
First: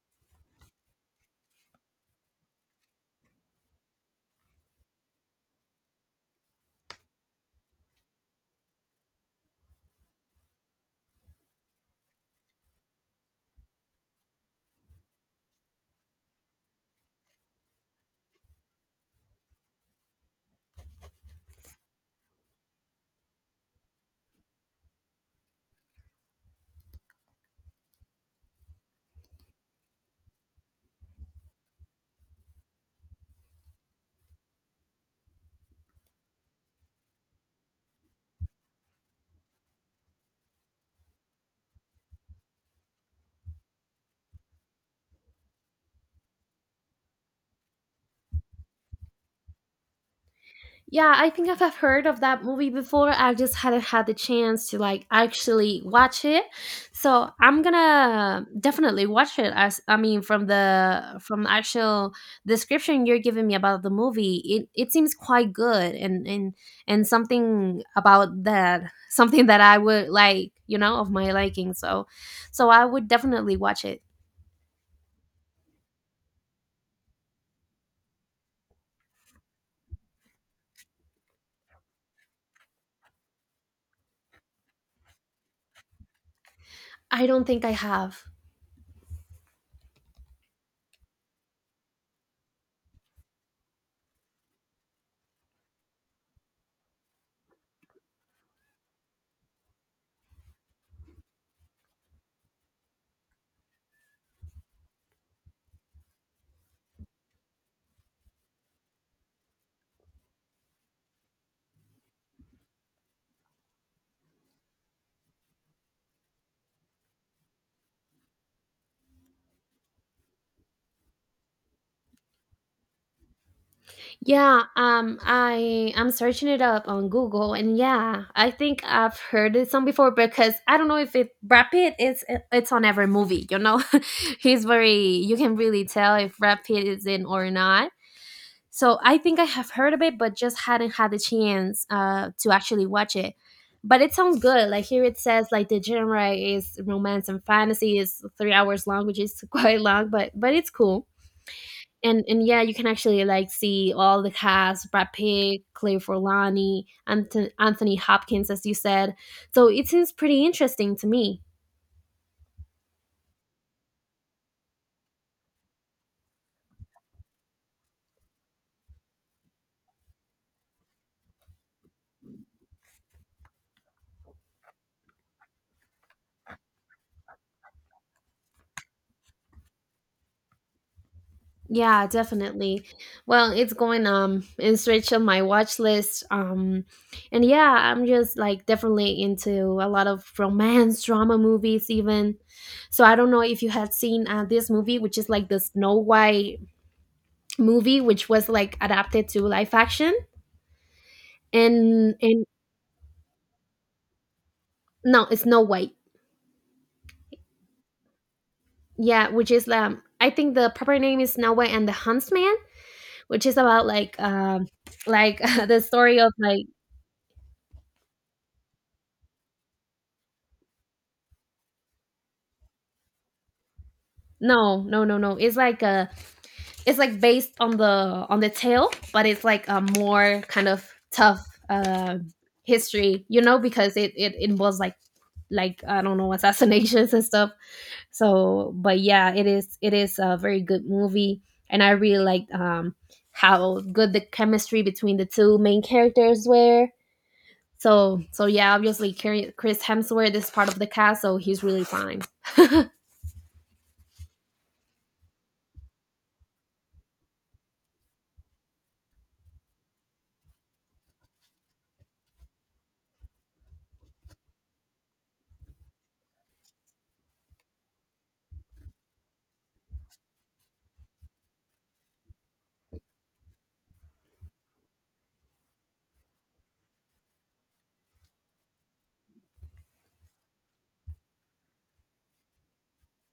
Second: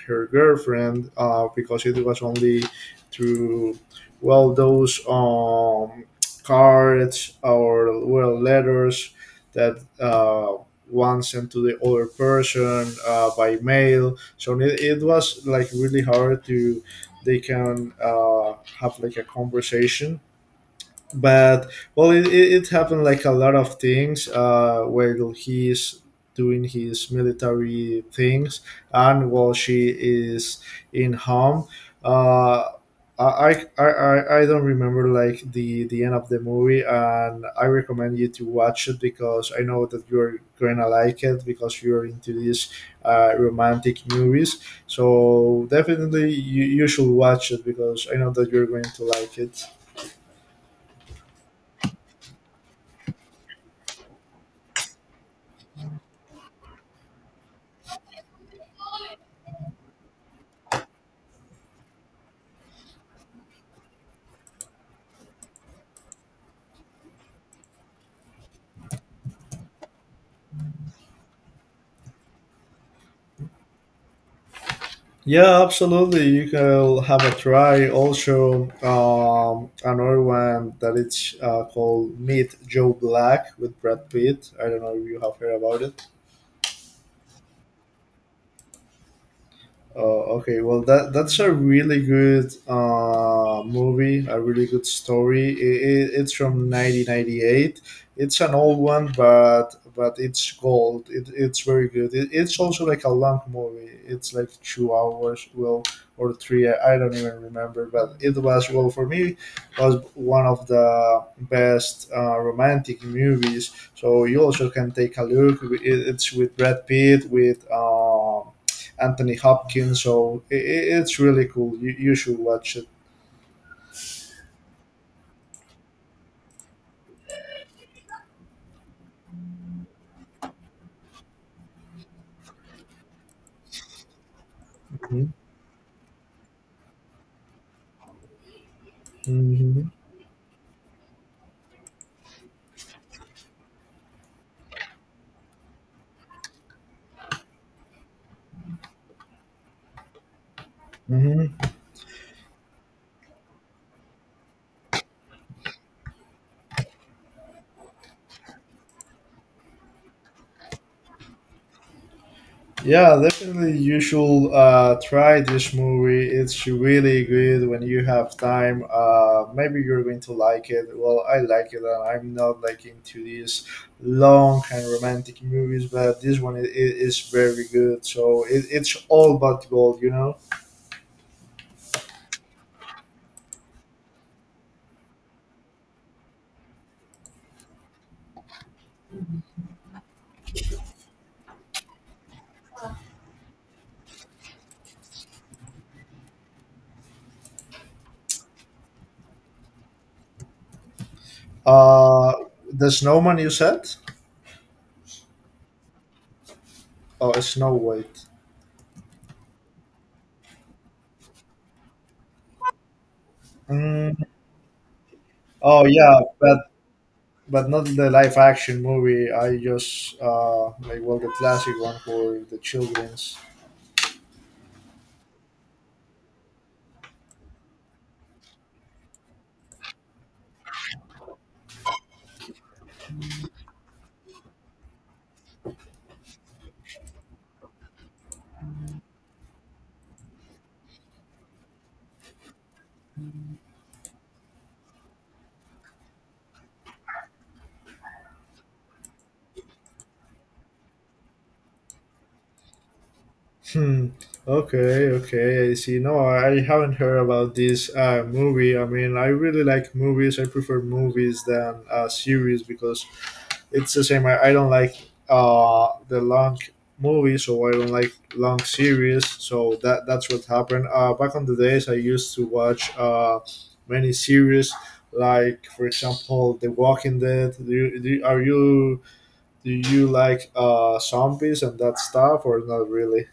her girlfriend, because it was only through, well, those cards or, well, letters that one sent to the other person by mail. So it was like really hard to they can have like a conversation. But well, it happened like a lot of things while he's doing his military things, and while she is in home. uh I don't remember like the end of the movie, and I recommend you to watch it, because I know that you're gonna like it, because you're into these romantic movies. So definitely you should watch it, because I know that you're going to like it. Yeah, I think I've heard of that movie before. I just hadn't had the chance to like actually watch it. So I'm gonna definitely watch it as I mean from the actual description you're giving me about the movie, it seems quite good and something about that something that I would like, you know, of my liking. So I would definitely watch it. Yeah, absolutely. You can have a try. Also, another one that it's called Meet Joe Black, with Brad Pitt. I don't know if you have heard about it. I don't think I have. Oh, okay. Well, that's a really good movie, a really good story. It's from 1998. It's an old one, but it's gold. It's very good. It's also like a long movie. It's like 2 hours, well, or three. I don't even remember, but it was, well, for me was one of the best romantic movies. So you also can take a look. It's with Brad Pitt with. Anthony Hopkins. So it's really cool. You should watch it. Yeah, I I'm searching it up on Google, and yeah, I think I've heard this song before because I don't know if it Brad Pitt is it's on every movie, you know, he's very Mhm. you can really tell if Brad Pitt is in or not. So I think I have Mhm. heard of it, but just hadn't had the chance to actually watch it. But it sounds good. Like here it says, like the genre is romance and fantasy is 3 hours long, which is quite long, but it's cool Mhm. and yeah, you can actually like see all the cast: Brad Pitt, Claire Forlani, Anthony Hopkins, as you said. So it seems pretty interesting to me. Yeah, definitely. You should try this movie. It's really good when you have time. Maybe you're going to like it. Well, I like it, and I'm not like into these long and romantic movies, but this one is very good. So it's all about gold, you know. Yeah, definitely. Well, it's going it's rich on my watch list. And yeah, I'm just like definitely into a lot of romance drama movies even. So I don't know if you had seen this movie which is like the Snow White movie which was like adapted to live action and Uh, and the snowman you said? no, it's Snow White. Oh, it's Snow White. Yeah, which is I think the proper name is Snow White and the Huntsman, which is about Mm, like the oh story yeah, of like but not the live action movie. I just like, well, the classic one for the children's. no, no, no, no, it's like it's like based on the tale, but it's like a more kind of tough history, you know, because it was like I don't know assassinations and stuff. So but yeah, it is a very good movie and I really liked how good the chemistry between the two main characters were. So yeah, obviously Chris Hemsworth is part of the cast, so he's really fine. Hmm. Okay. Okay. I see. No, I haven't heard about this movie. I mean, I really like movies. I prefer movies than series, because it's the same. I don't like the long movies, so I don't like long series. So that that's what happened. Back on the days, I used to watch many series, like for example, The Walking Dead. Do you like zombies and that stuff, or not really?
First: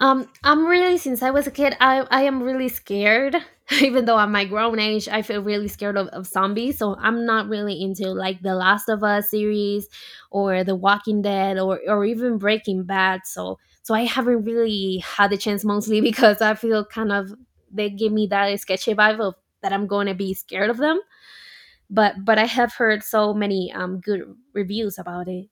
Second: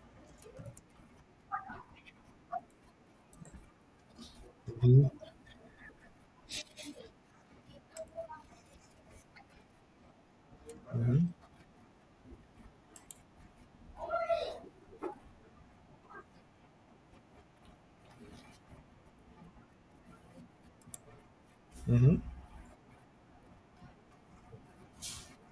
I'm really since I was a kid, I am really scared. Even though I'm my grown Hmm. age, I feel really scared of zombies. So I'm not really into like the Last of Us series, or The Walking Hmm. Dead, or even Breaking Bad. So I haven't really had the chance, mostly because I feel kind of they give me that sketchy vibe of that I'm going to be scared of them. But I have heard so many good reviews about it.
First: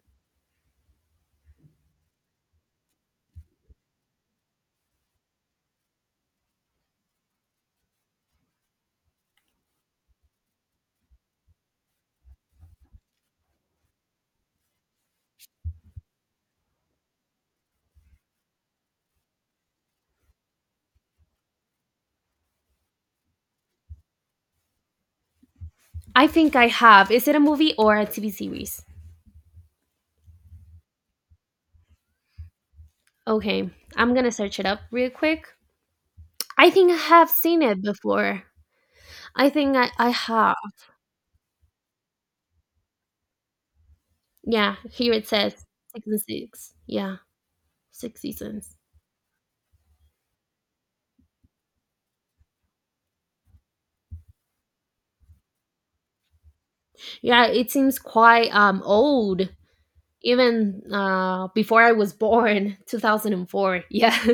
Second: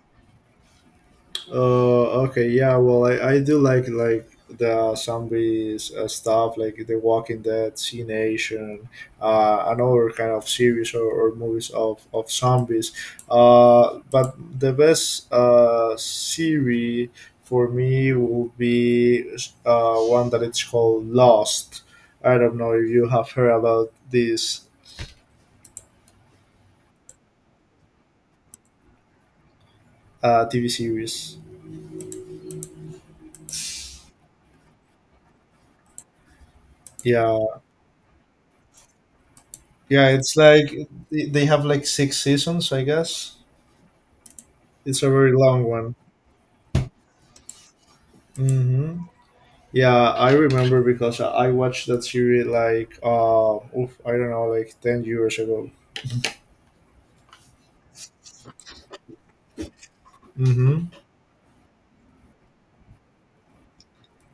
Okay, yeah. Well, I do like the zombies stuff, like The Walking Dead, C Nation, another kind of series, or movies of zombies. But the best series for me would be one that it's called Lost. I don't know if you have heard about this I think I have. Is it a movie or a TV series? TV series. Okay, I'm gonna search it up real quick. I think I have Yeah, seen it before. I think yeah. I It's have. like they have like six seasons, I guess. Yeah, It's a here it very says long one. six and six. Yeah, six seasons. Hmm. Yeah, I remember, because I watched that series like oof, I don't know, like 10 years ago. Yeah, it seems quite old, even Mm-hmm. Before I was born, 2004. Yeah.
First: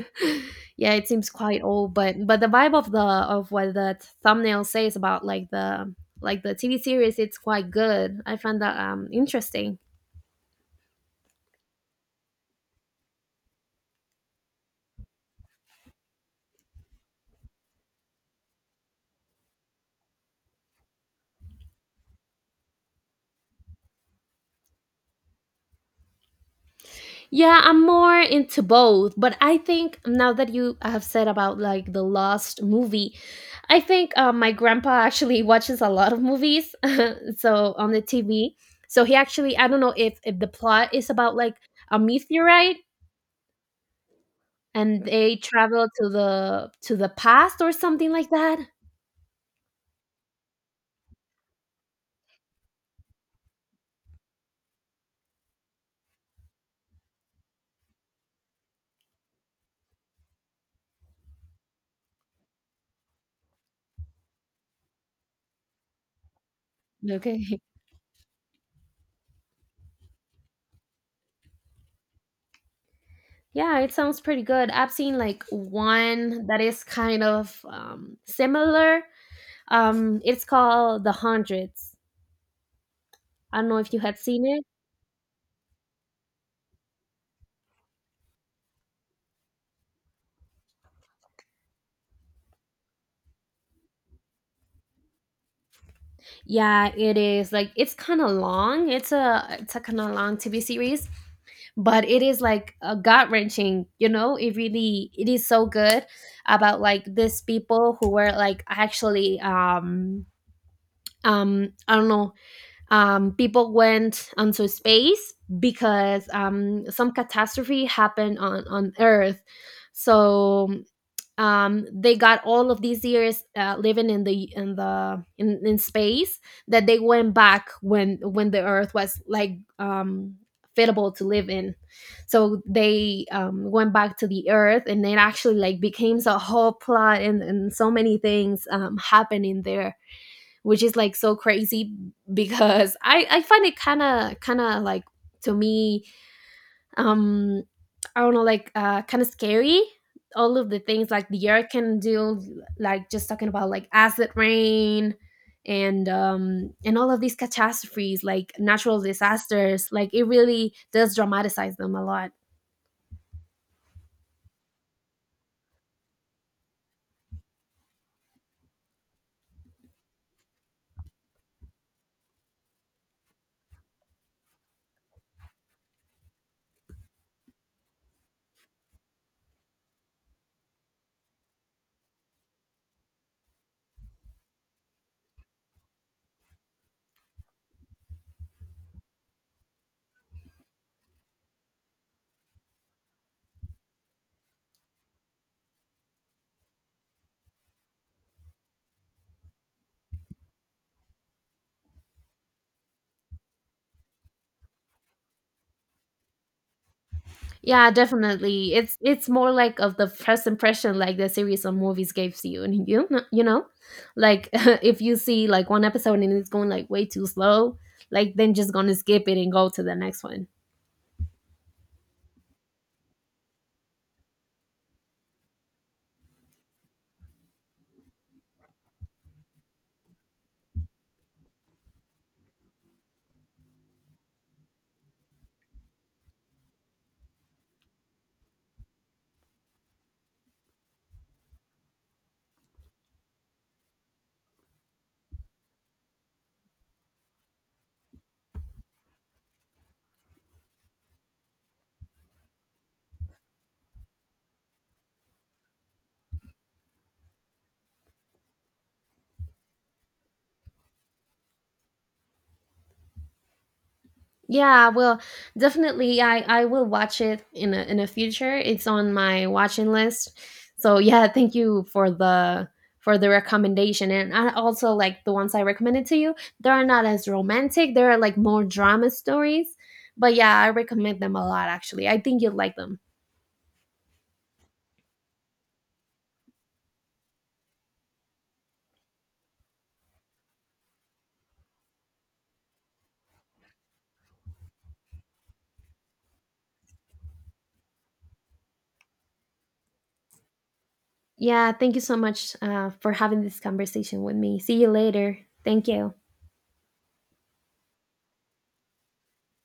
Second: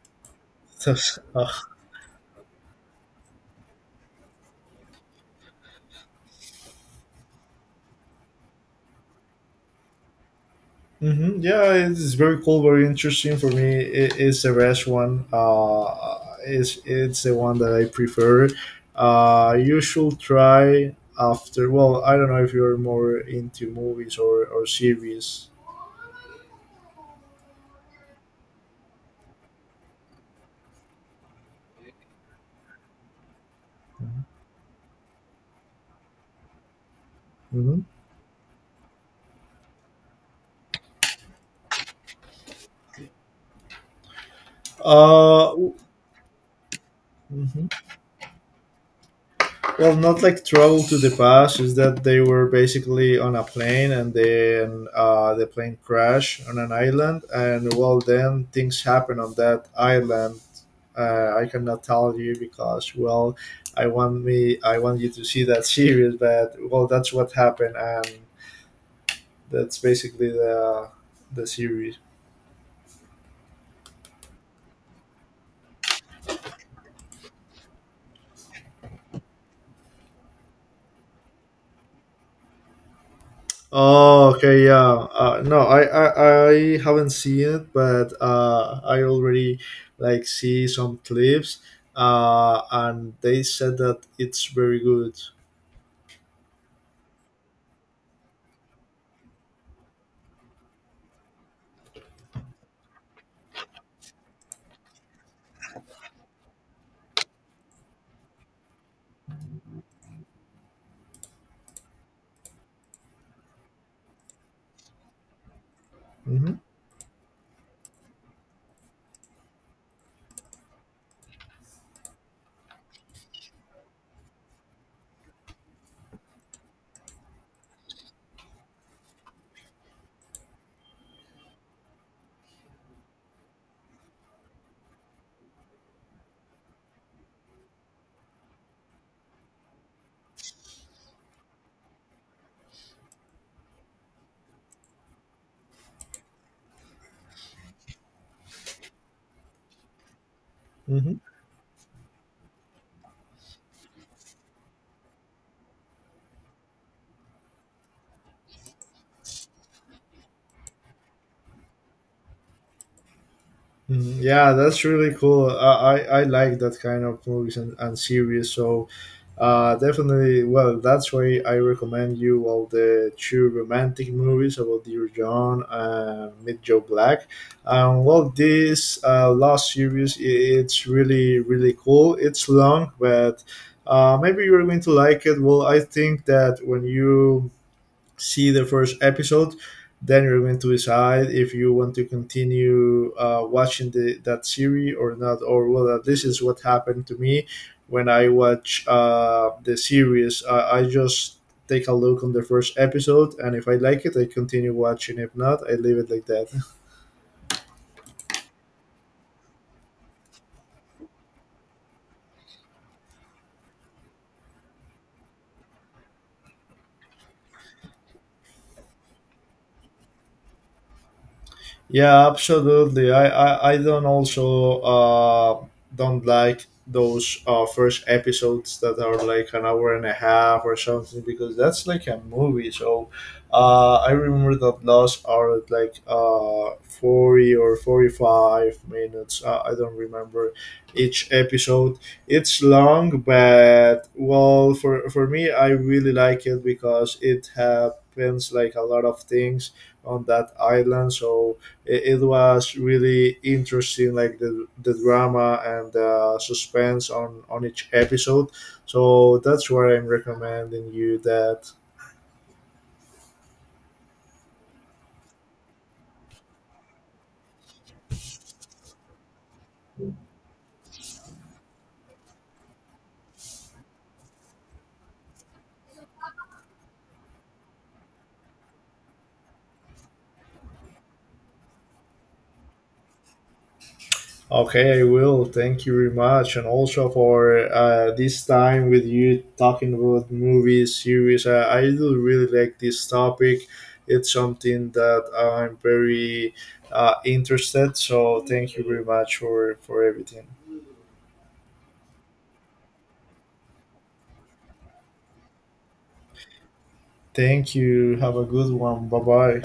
Yeah, it seems quite old, but the vibe of the of what the thumbnail says about like the TV series, it's quite good. I find that interesting. Hmm. Yeah, it's very cool, very interesting for me. It's the best one. It's the one that I prefer. You should try after. Well, I don't know if you're more into movies or series. Yeah, I'm more into both, but I think now that you have said about like the Lost movie, I think my grandpa actually watches a lot of movies, so Mm-hmm. on the TV. So he actually, I don't know if the plot is about like a meteorite and they Uh, travel to the past mhm. or something like that. Well, not like travel to the past. Is that they were basically on a plane, and then the plane crashed on an island, and well, then things happen on that island. I cannot tell you, because well, I want you to see that series, but well, that's what Okay. happened, and that's basically the series. Yeah, it sounds pretty good. I've seen like one that is kind of similar. It's called The Hundreds. I don't know if you had Oh, seen okay, it. yeah. No, I haven't seen it, but I already like see some clips, and they said that it's very good. Yeah, it is like it's kind of long. It's a kind of long TV series, but it is like a gut wrenching. You know, it really it is so good about like these people who were like actually I don't know people went onto space because Mm-hmm. Some catastrophe happened on Earth. So they got all of these years living in in space that they went back when the earth was like fitable to live in, so they went back to the earth and it actually like became a whole plot and so many things happening there, which is like so crazy because I find it kind of like to me um I don't know, like kind of scary all of the things Mm-hmm. like the earth can do, like just talking about like acid rain and all of these catastrophes like natural disasters, like it really does dramatize them a lot. Mhm. Yeah, that's really cool. I like that kind of movies and series. So, definitely, well, that's why I recommend you all the two romantic movies about Dear John and Meet Joe Black. Well, this last series, it's really, really cool. It's long, but maybe you're going to like it. Well, I think that when you see the first episode, then you're going to decide if you want to continue watching that series or not. Or well, this is what happened to me when I watch the series. I just take a look on the first episode, and if I like it, I continue watching. If not, I leave it like that. Yeah, definitely, it's more like of the first impression like the series of movies gives you, and you know like if you see like one episode and it's going like way too slow, like then just gonna skip it and go to the next one. Yeah, absolutely. I don't also don't like those first episodes that are like an hour and a half or something, because that's like a movie. So I remember that Lost are at like 40 or 45 minutes. I don't remember each episode. It's long, but well for me I really like it, because it happens like a lot of things on that island. So it was really interesting, like the drama and the suspense on each episode. So that's why I'm recommending you that. Yeah, well, definitely I will watch it in the future. It's on my watching list. So yeah, thank you for the recommendation. And I also like the ones I recommended to you. They're not as romantic. They're like more drama stories. But yeah, I recommend them a lot actually. I think you'll like them. Okay, I will. Thank you very much, and also for this time with you talking about movies, series. Uh, I do really like this topic. It's something that I'm very interested. So thank you very much for everything. Yeah, thank you so much for having this conversation with me. See you later. Thank you. Thank you. Have a good one. Bye bye.